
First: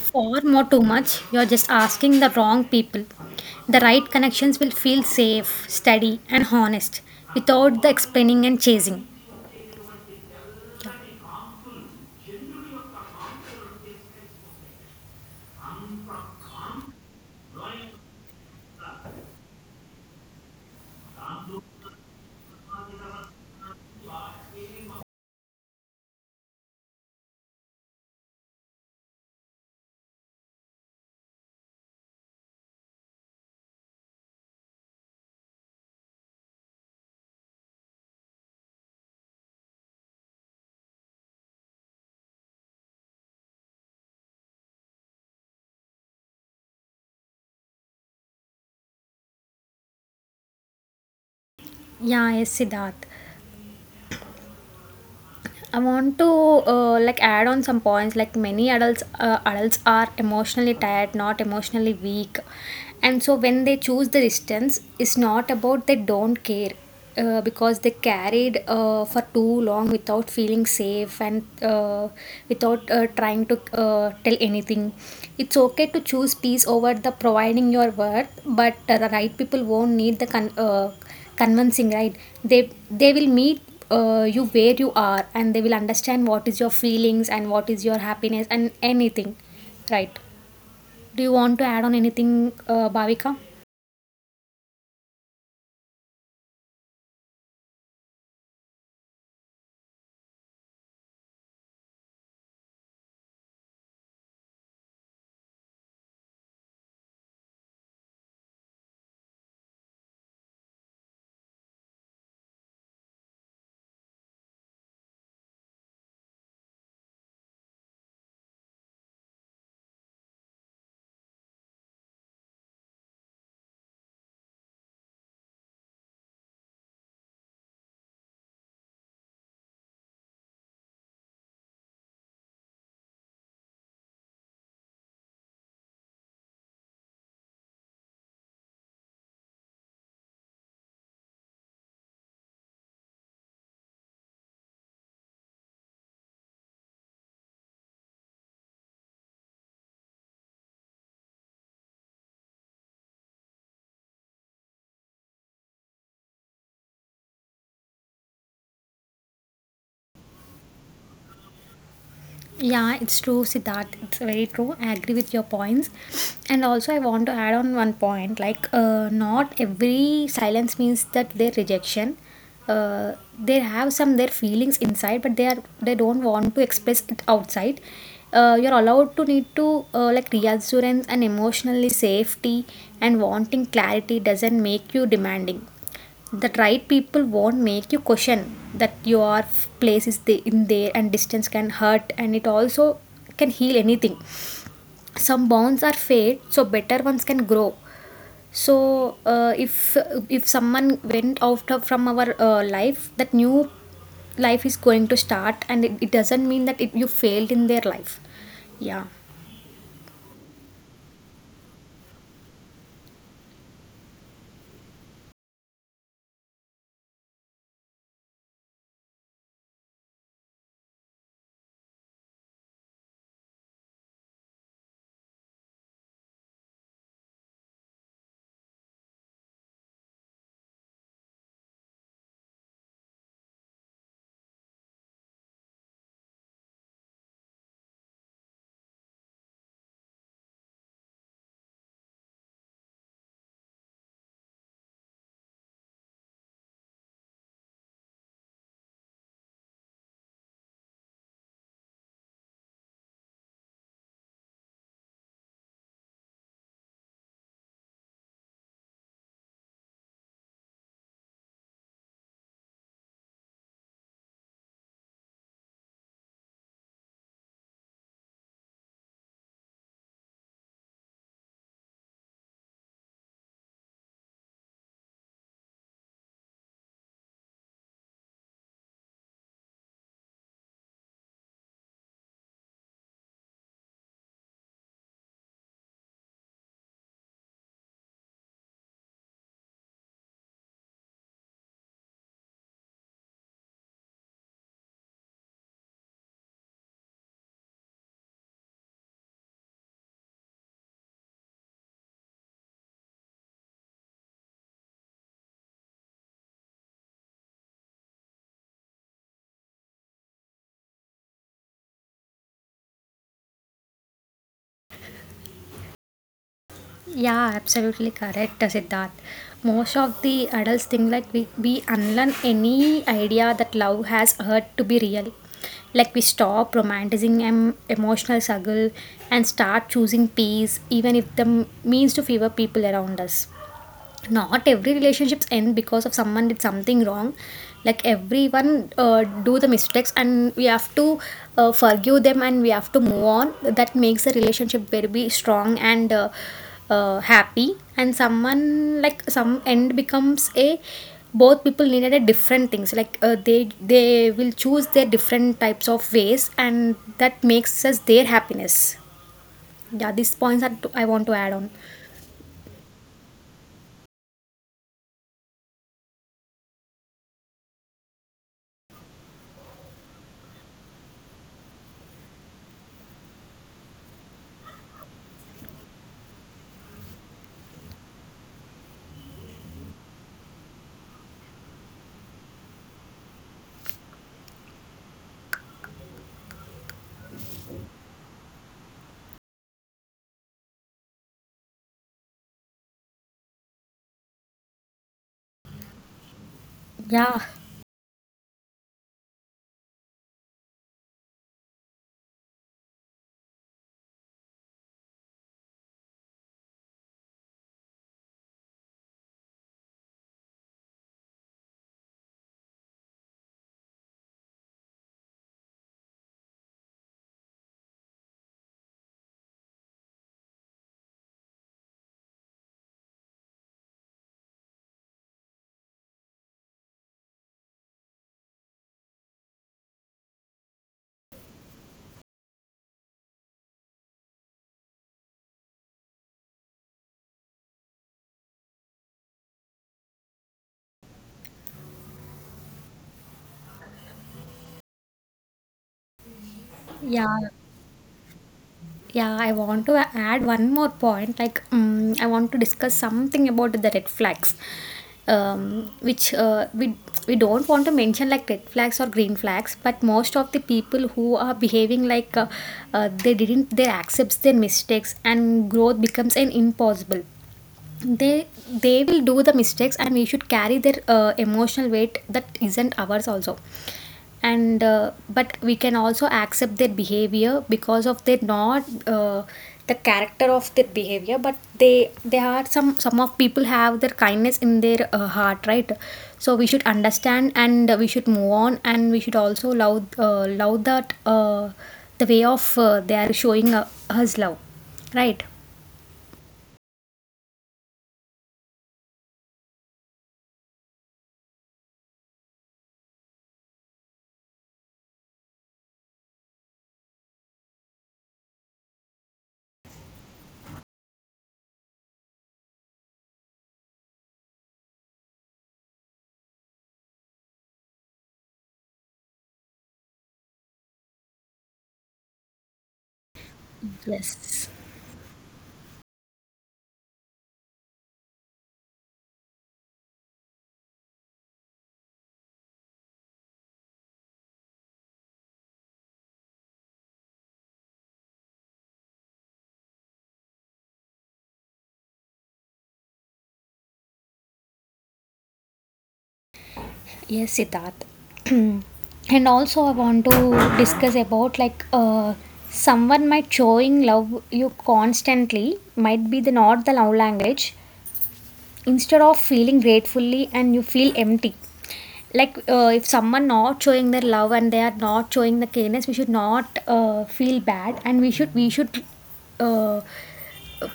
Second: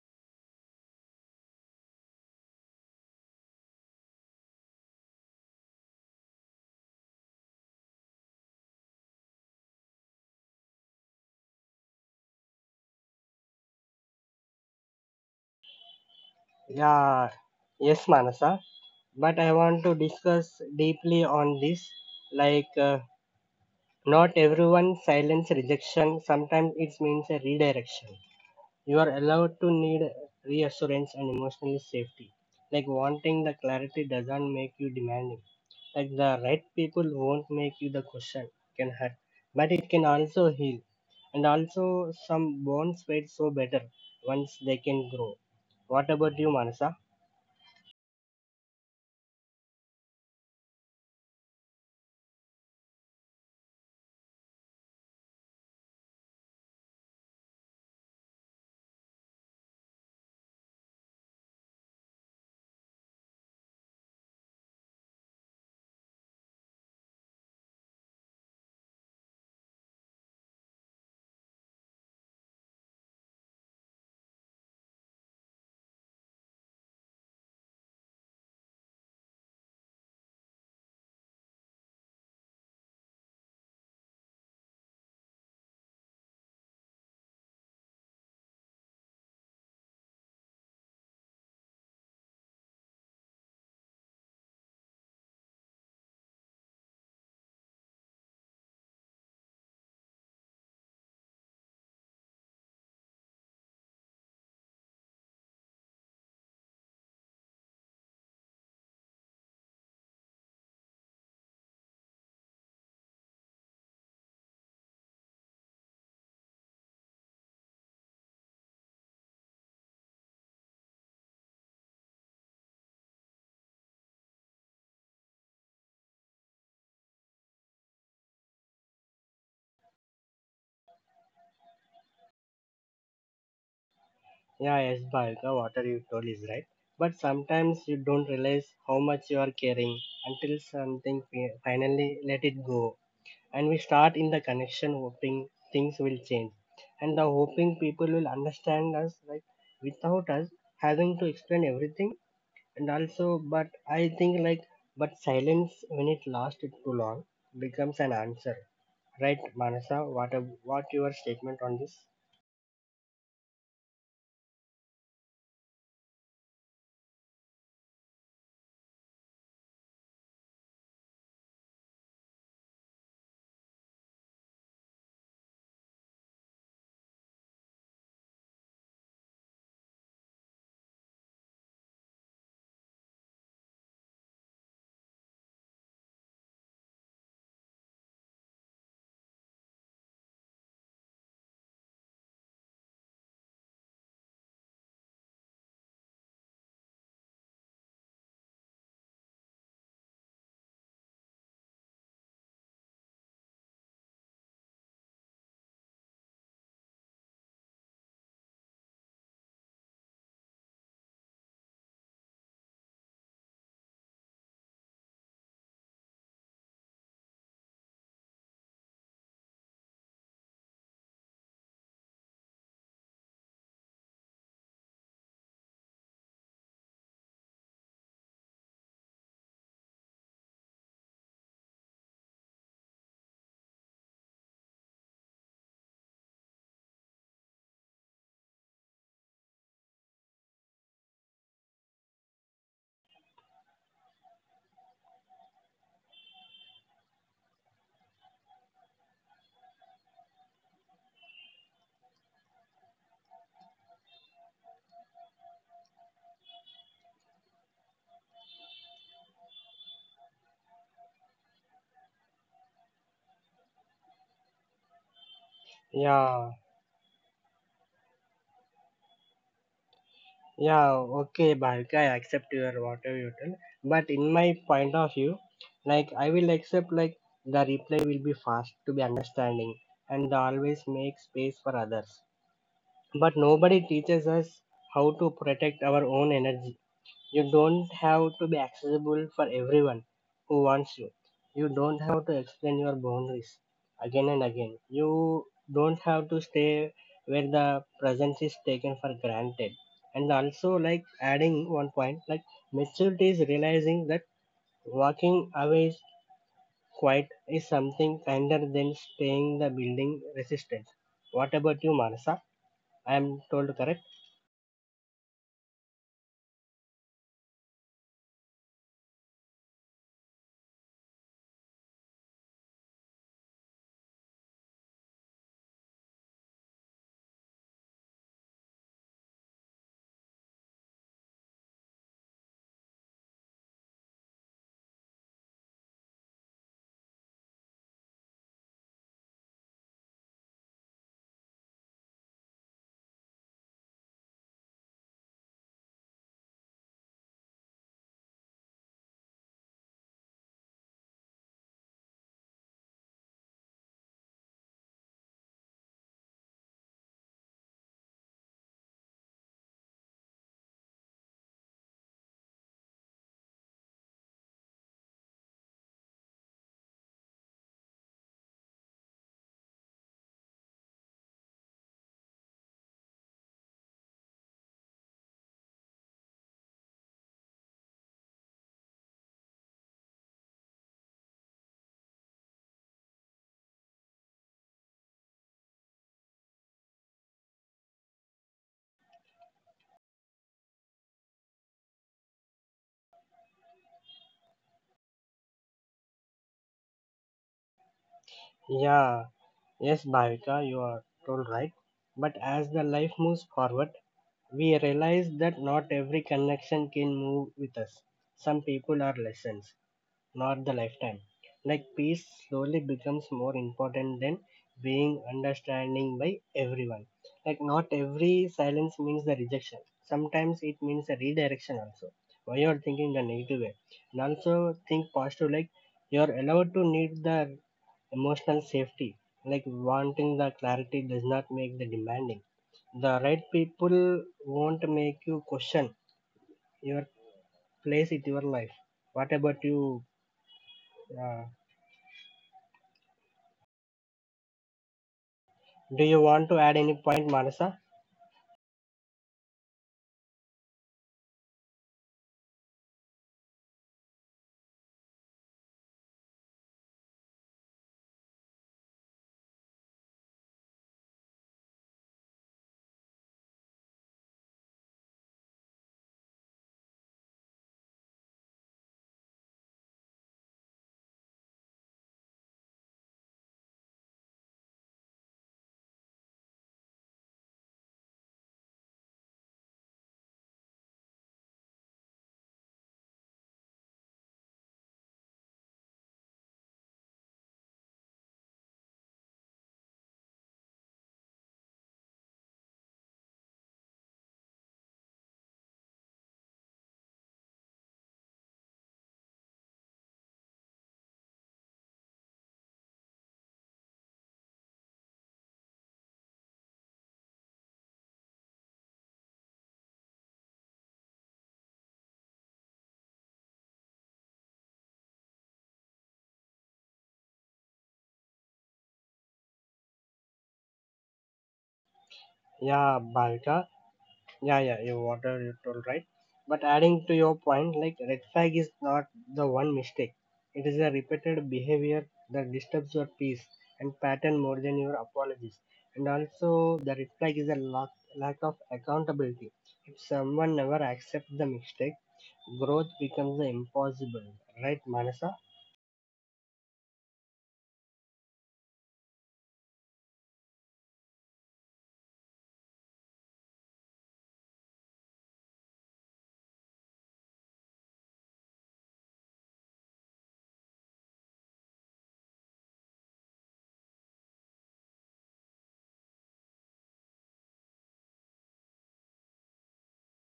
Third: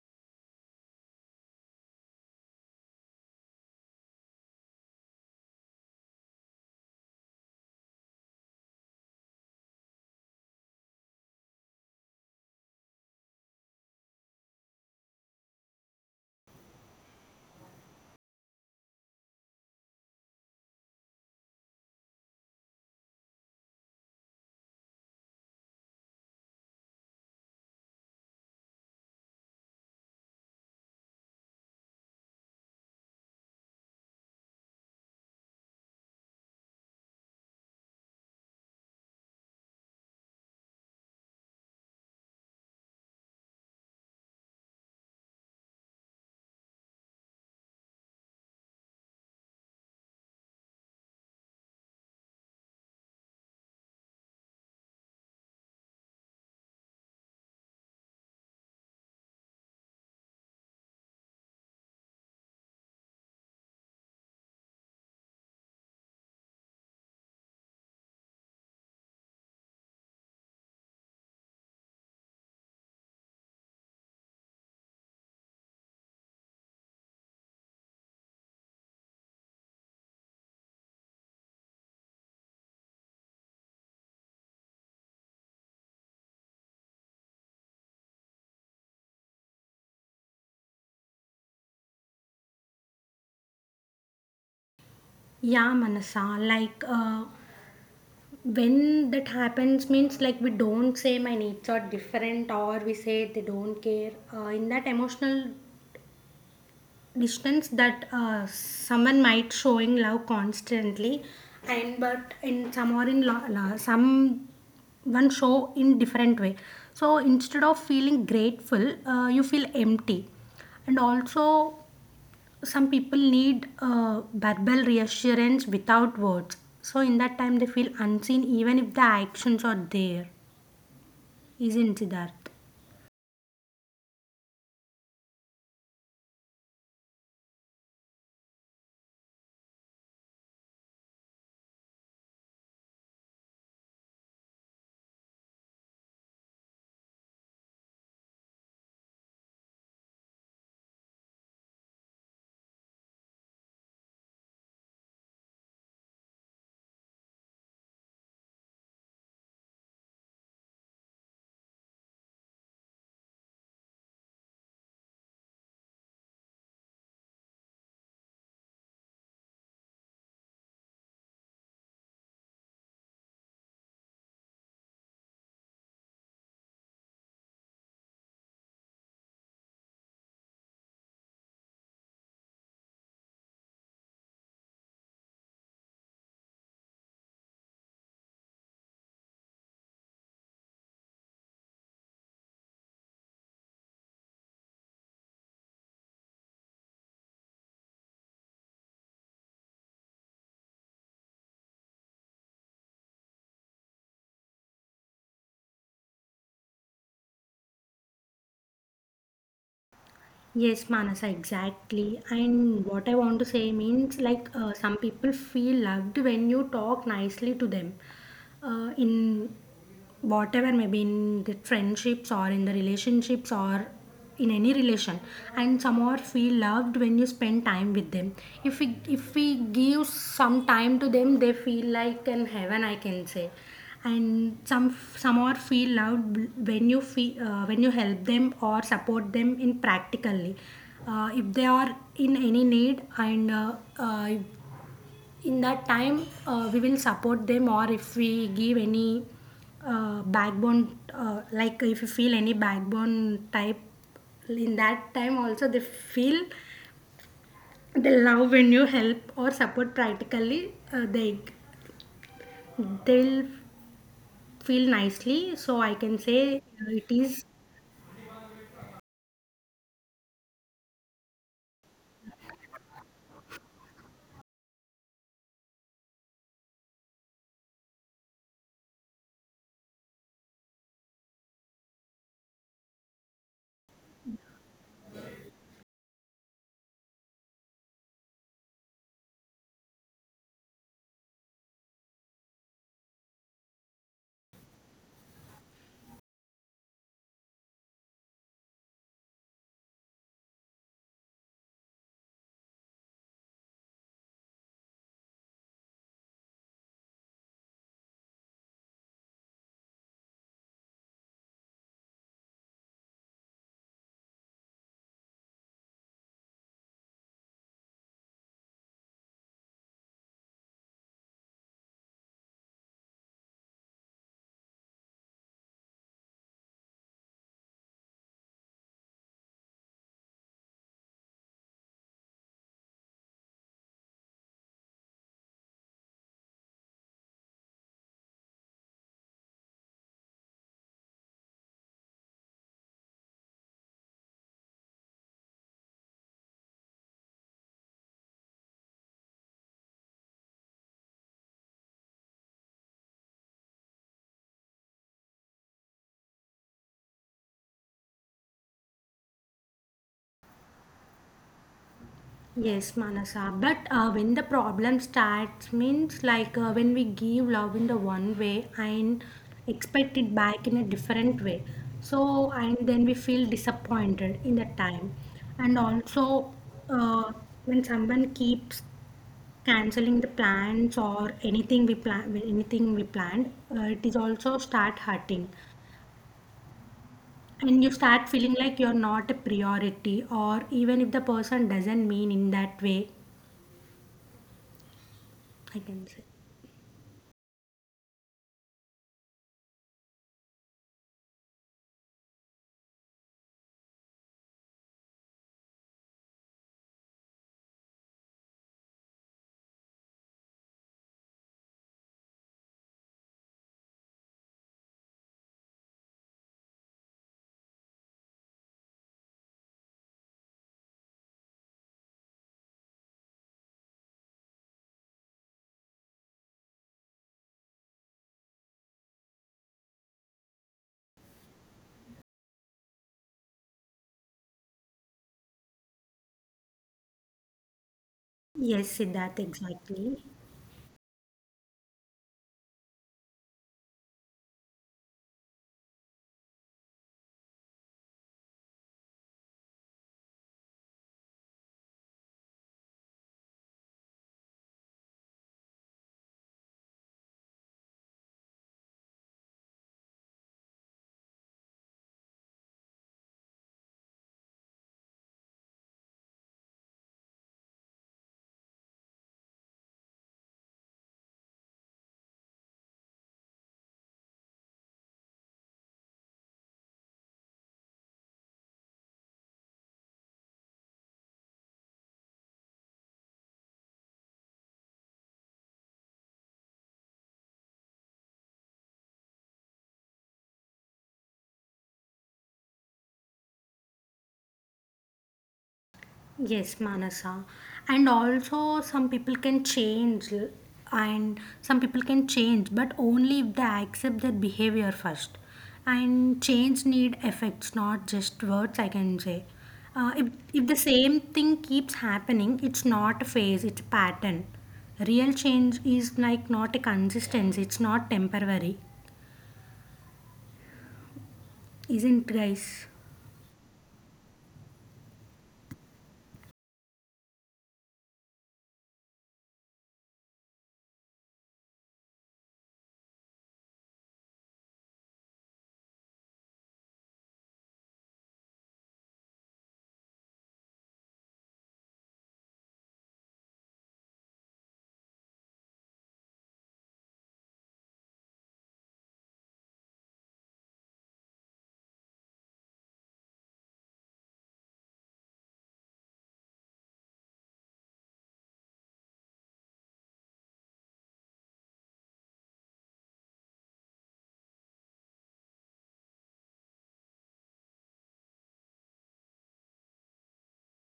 for more too much. You're just asking the wrong people. The right connections will feel safe, steady, and honest without the explaining and chasing.
Yeah, yes, Manasa. But I want to discuss deeply on this. Like, not everyone silence rejection. Sometimes it means a redirection. You are allowed to need reassurance and emotional safety. Like, wanting the clarity doesn't make you demanding. Like, the right people won't make you the question can hurt, but it can also heal. And also, some bones fade so better once they can grow. What about you, Manasa?
Yeah, yes, Siddharth. I want to like add on some points. Like many adults are emotionally tired, not emotionally weak, and so when they choose the distance, it's not about they don't care, because they carried for too long without feeling safe and without trying to tell anything. It's okay to choose peace over the providing your worth, but the right people won't need the convincing, right? They will meet you where you are and they will understand what is your feelings and what is your happiness and anything, right? Do you want to add on anything, Bhavika?
Yeah, Manasa, like when that happens means like we don't say my needs are different, or we say they don't care, in that emotional distance that someone might showing love constantly, and but in some or in some one show in different way. So instead of feeling grateful, you feel empty. And also, some people need verbal reassurance without words, so in that time they feel unseen even if the actions are there. Isn't Siddharth?
Yeah, yes, Bhavika, what are you told is right. But sometimes you don't realize how much you are caring until something finally let it go. And we start in the connection hoping things will change. And the hoping people will understand us like without us having to explain everything. And also, but I think like, but silence when it lasts too long becomes an answer. Right, Manasa, what what your statement on this?
Yeah, it's true, Siddharth. It's very true. I agree with your points. And also, I want to add on one point like, not every silence means that their rejection. They have some their feelings inside, but they don't want to express it outside. You're allowed to need to like reassurance and emotionally safety, and wanting clarity doesn't make you demanding. That right people won't make you question that your place in there, and distance can hurt and it also can heal anything. Some bonds are fade so better ones can grow. So if someone went from our life, that new life is going to start, and it doesn't mean that you failed in their life. Yeah.
Yes, Manasa, exactly. And what I want to say means like some people feel loved when you talk nicely to them, in whatever, maybe in the friendships or in the relationships or in any relation. And some are feel loved when you spend time with them. If we give some time to them, they feel like in heaven, I can say. And some are feel loved when you feel, when you help them or support them in practically, if they are in any need, and uh, in that time we will support them. Or if we give any backbone, like if you feel any backbone type, in that time also they feel they love when you help or support practically, they they'll feel nicely, so I can say. uh, it
Yeah,
is
yeah, okay, Bhavika, I accept your whatever you tell. But in my point of view, like I will accept like the reply will be fast to be understanding and always make space for others. But nobody teaches us how to protect our own energy. You don't have to be accessible for everyone who wants you. You don't have to explain your boundaries again and again. You don't have to stay where the presence is taken for granted. And also, like adding one point, like maturity is realizing that walking away is quite is something kinder than staying the building resistance. What about you, Marsa? I am told correct.
Yeah, absolutely correct, Siddharth. Most of the adults think like we unlearn any idea that love has hurt to be real. Like we stop romanticizing emotional struggle and start choosing peace, even if the means to favor people around us. Not every relationships end because of someone did something wrong, like everyone do the mistakes and we have to forgive them and we have to move on, that makes the relationship very be strong and happy. And someone like some end becomes a both people needed a different things, like they will choose their different types of ways and that makes us their happiness. Yeah, these points that I want to add on.
Yes, Manasa, but when the problem starts means like when we give love in the one way and expect it back in a different way, so and then we feel disappointed in the time. And also uh, when someone keeps canceling the plans or anything we plan, anything we planned, it is also start hurting. And you start feeling like you're not a priority, or even if the person doesn't mean in that way, I can say.
Yeah,
Yeah. Yes, Bhavika, you are told right. But as the life moves forward, we realize that not every connection can move with us. Some people are lessons, not the lifetime. Like peace slowly becomes more important than being understanding by everyone. Like not every silence means the rejection. Sometimes it means a redirection also. Why you are thinking the negative way. And also think positive like you are allowed to need the emotional safety, like wanting the clarity does not make the demanding. The right people won't make you question your
Yes, Siddharth,
place in your
exactly.
life. What about you? Uh, do
yeah.
you want to add any point, Manasa?
Yeah, I want to add one more point. Like, I want to discuss something about the red flags, which we don't want to mention like red flags or green flags. But most of the people who are behaving like they didn't, they accepts their mistakes, and growth becomes an impossible. They they will do the mistakes and we should carry their emotional weight that isn't ours also. And but we can also accept their behavior because of their not the character of their behavior, but they are some of people have their kindness in their heart, right? So we should understand and we should move on and we should also love that the way of they are showing us love, right?
Yes, Manasa. And also, some people can change, and some people can change, but only if they accept their behavior first. And change need effects, not just words, I can say. Uh, if, if the same thing keeps happening, it's not a phase, it's a pattern. Real change is like not a consistency, it's not temporary. Isn't, guys?
Yeah, Bhavika.
Yes.
Yeah, yeah, you whatever you told right. But adding to your point, like red flag is not the one mistake. It is a repeated behavior that disturbs your peace and pattern more than your apologies. And also, the red flag is a lack of accountability. If someone never accepts the mistake, growth becomes impossible, right, Manasa?
Yes, Siddharth. And also, I want to discuss about like someone might showing love you constantly might be the not the love language. Instead of feeling gratefully, and you feel empty. Like if someone not showing their love and they are not showing the kindness, we should not feel bad, and uh,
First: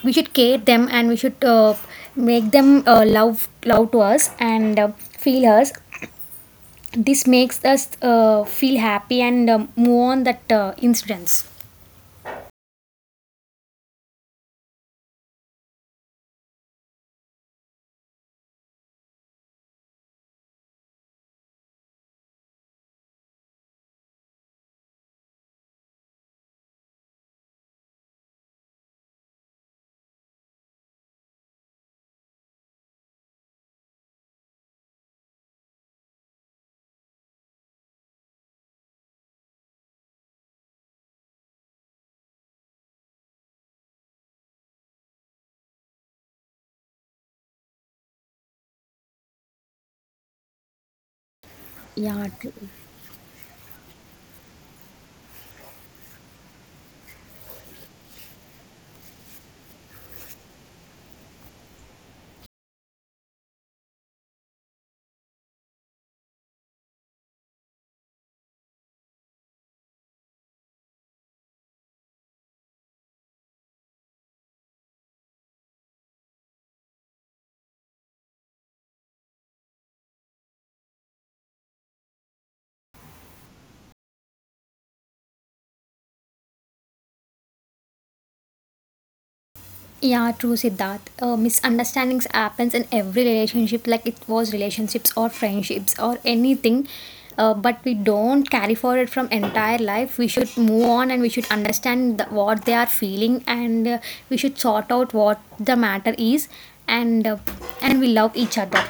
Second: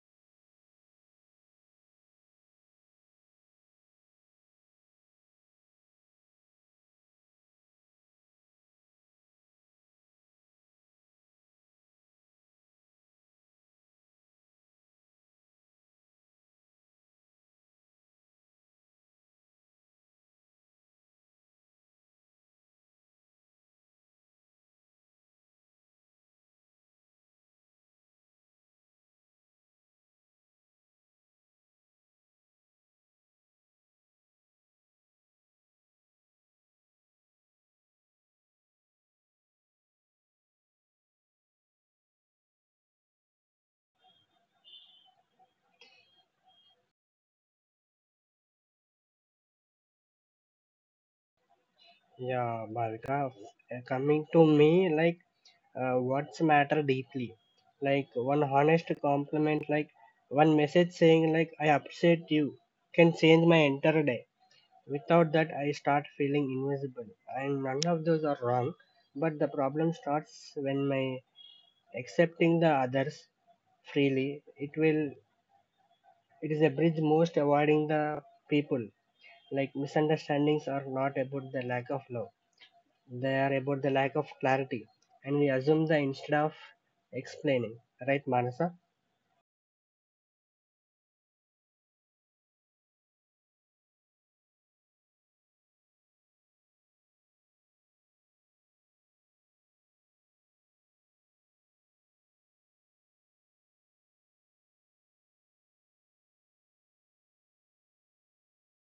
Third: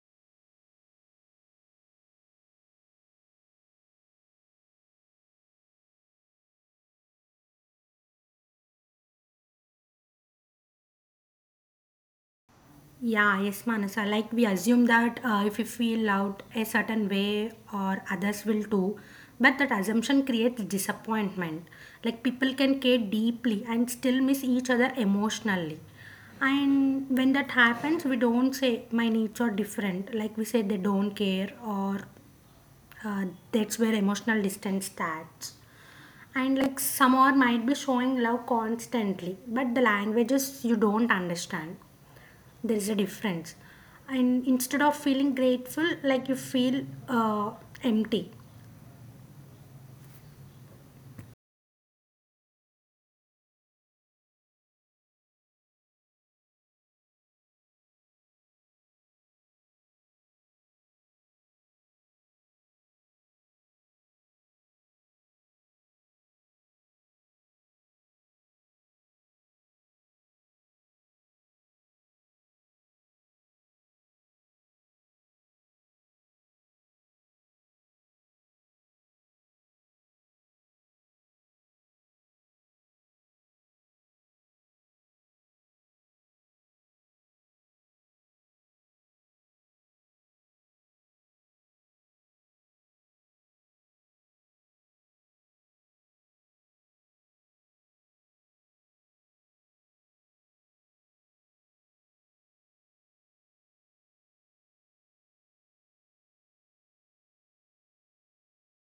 we should care them and we should make them love to us and feel us. This makes us feel happy, and move on that incidents.
Yeah, yes, Manasa. Like we assume that if we feel loud a certain way, or others will too. But that assumption creates disappointment. Like people can care deeply and still miss each other emotionally. And when that happens, we don't say my needs are different. Like we say they don't care, or uh, that's where emotional distance starts. And like some or might be showing love constantly, but the languages you don't understand, there is a difference. And instead of feeling grateful, like you feel empty.
Yeah, true.
Yeah, Bhavika. Coming to me, like what's matter deeply, like one honest compliment, like one message saying like I upset you can change my entire day. Without that I start feeling invisible, and none of those are wrong, but the problem starts when my accepting the others freely, it will, it is a bridge most avoiding the people. Like misunderstandings are not about the lack of love, they are about the lack of clarity, and we assume the instead of explaining, right, Manasa?
Yeah, true, Siddharth. Misunderstandings happens in every relationship, like it was relationships or friendships or anything. But we don't carry forward from entire life, we should move on and we should understand what they are feeling, and we should sort out what the matter is, and and we love each other.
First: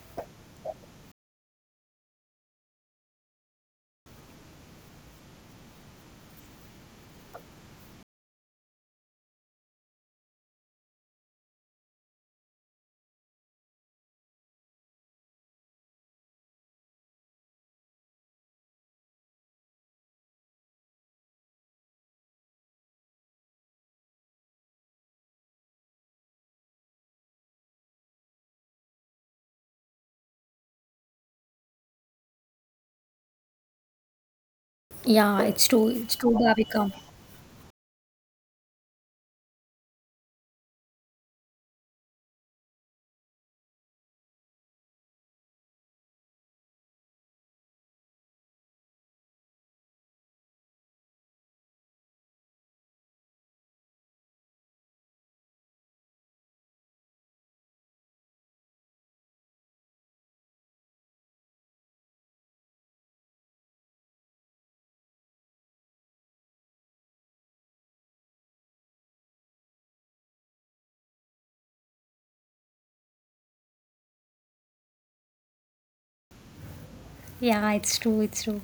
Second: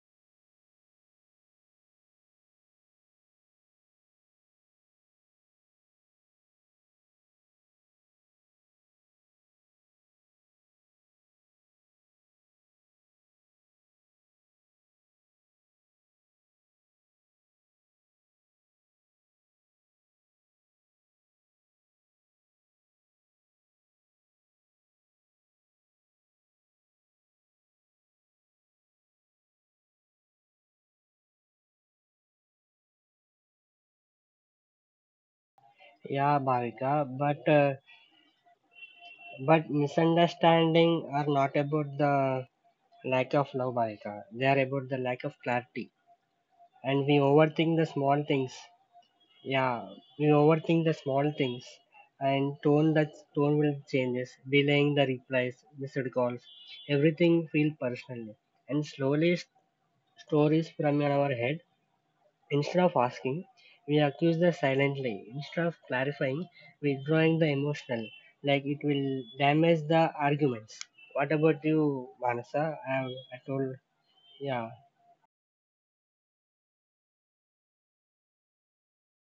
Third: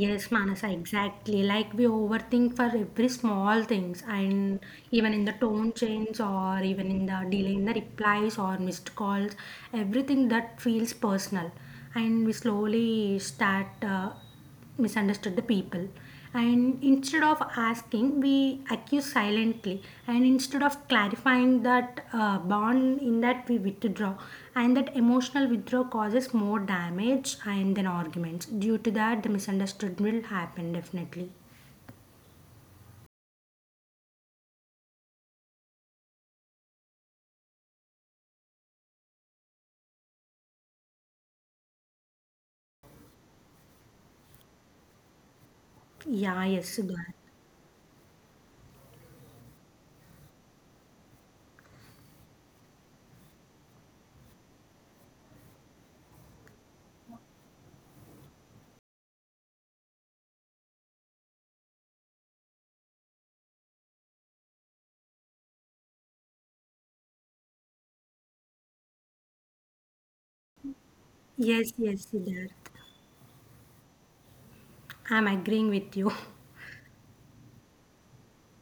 Yes, Manasa, exactly. Like we overthink for every small things, and even in the tone change, or even in the delay in the replies or missed calls, everything that feels personal. And we slowly start misunderstood the people. And instead of asking, we accuse silently, and instead of clarifying that bond, in that we withdraw. And that emotional withdrawal causes more damage and then arguments. Due to that, the misunderstood will happen definitely.
Yeah, it's true, it's true,
Yeah,
Bhavika.
Bhavika, but misunderstanding are not about the lack of love, Bhavika. They are about the lack of clarity,
Yeah, yes,
and we
Siddharth.
overthink the small things. Yeah, we overthink the small things, and tone that tone will changes, delaying the replies, missed calls, everything feel personal, and slowly stories from our head. Instead of asking, we accuse the silently. Instead of clarifying, withdrawing the emotional, like it will damage the arguments. What about you,
Yes,
Manasa?
yes,
I, have, I
Siddharth.
told, yeah,
I'm agreeing with you.
Yeah, it's true, it's true.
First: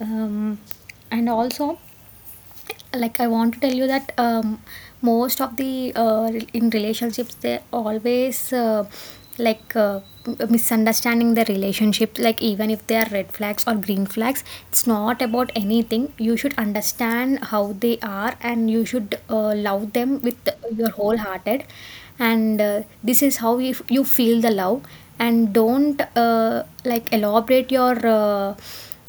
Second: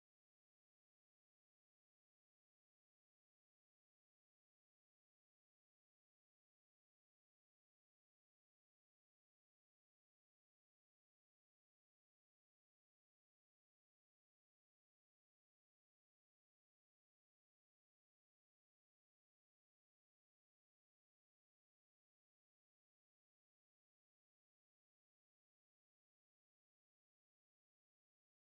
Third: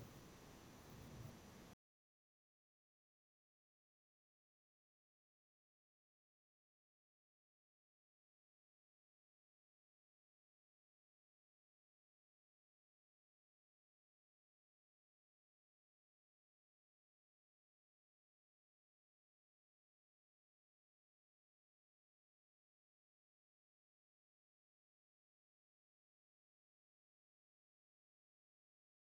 um, and also, like I want to tell you that most of the in relationships they always like misunderstanding the relationship, like even if they are red flags or green flags, it's not about anything. You should understand how they are and you should love them with your whole hearted, and this is how you feel the love. And don't like elaborate your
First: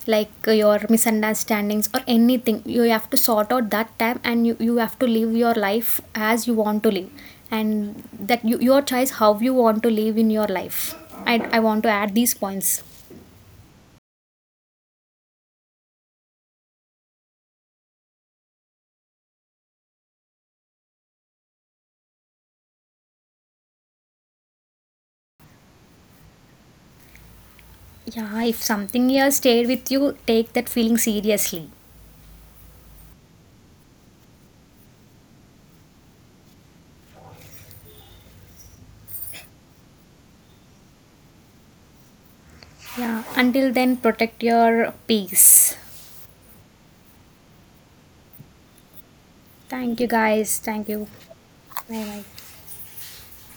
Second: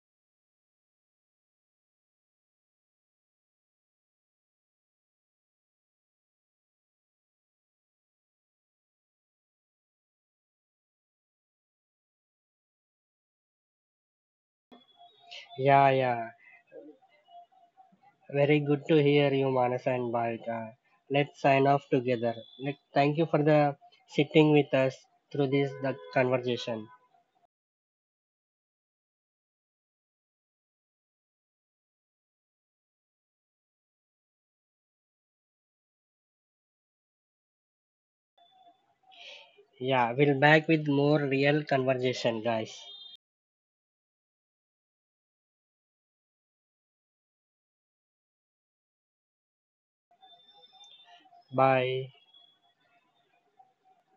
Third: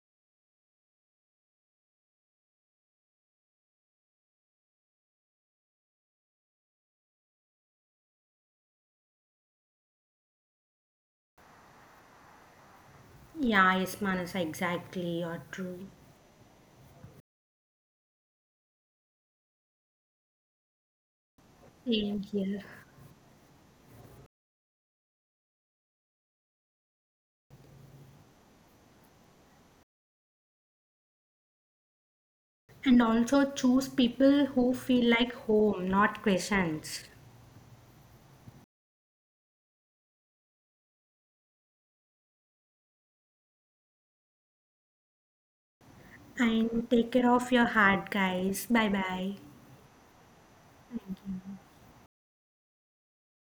like your misunderstandings or anything, you have to sort out that time, and you have to live your life as you want to live, and your choice how you want to live in your life. I want to add these points.
Yeah, yes, Manasa, exactly, you're true.
yeah, yeah. Very good to hear you, Manasa and Bhavika. Let's sign off
Same
together.
here.
Let, thank you for the sitting with us through this the conversation.
Yeah, if something here stayed with you, take that feeling seriously.
And also choose people who feel like home, not questions.
Yeah, we'll back with more real conversation, guys.
Yeah, until then, protect your peace.
And take care of your heart, guys. Bye bye.
Thank you, guys, thank you.
Bye.
Bye bye.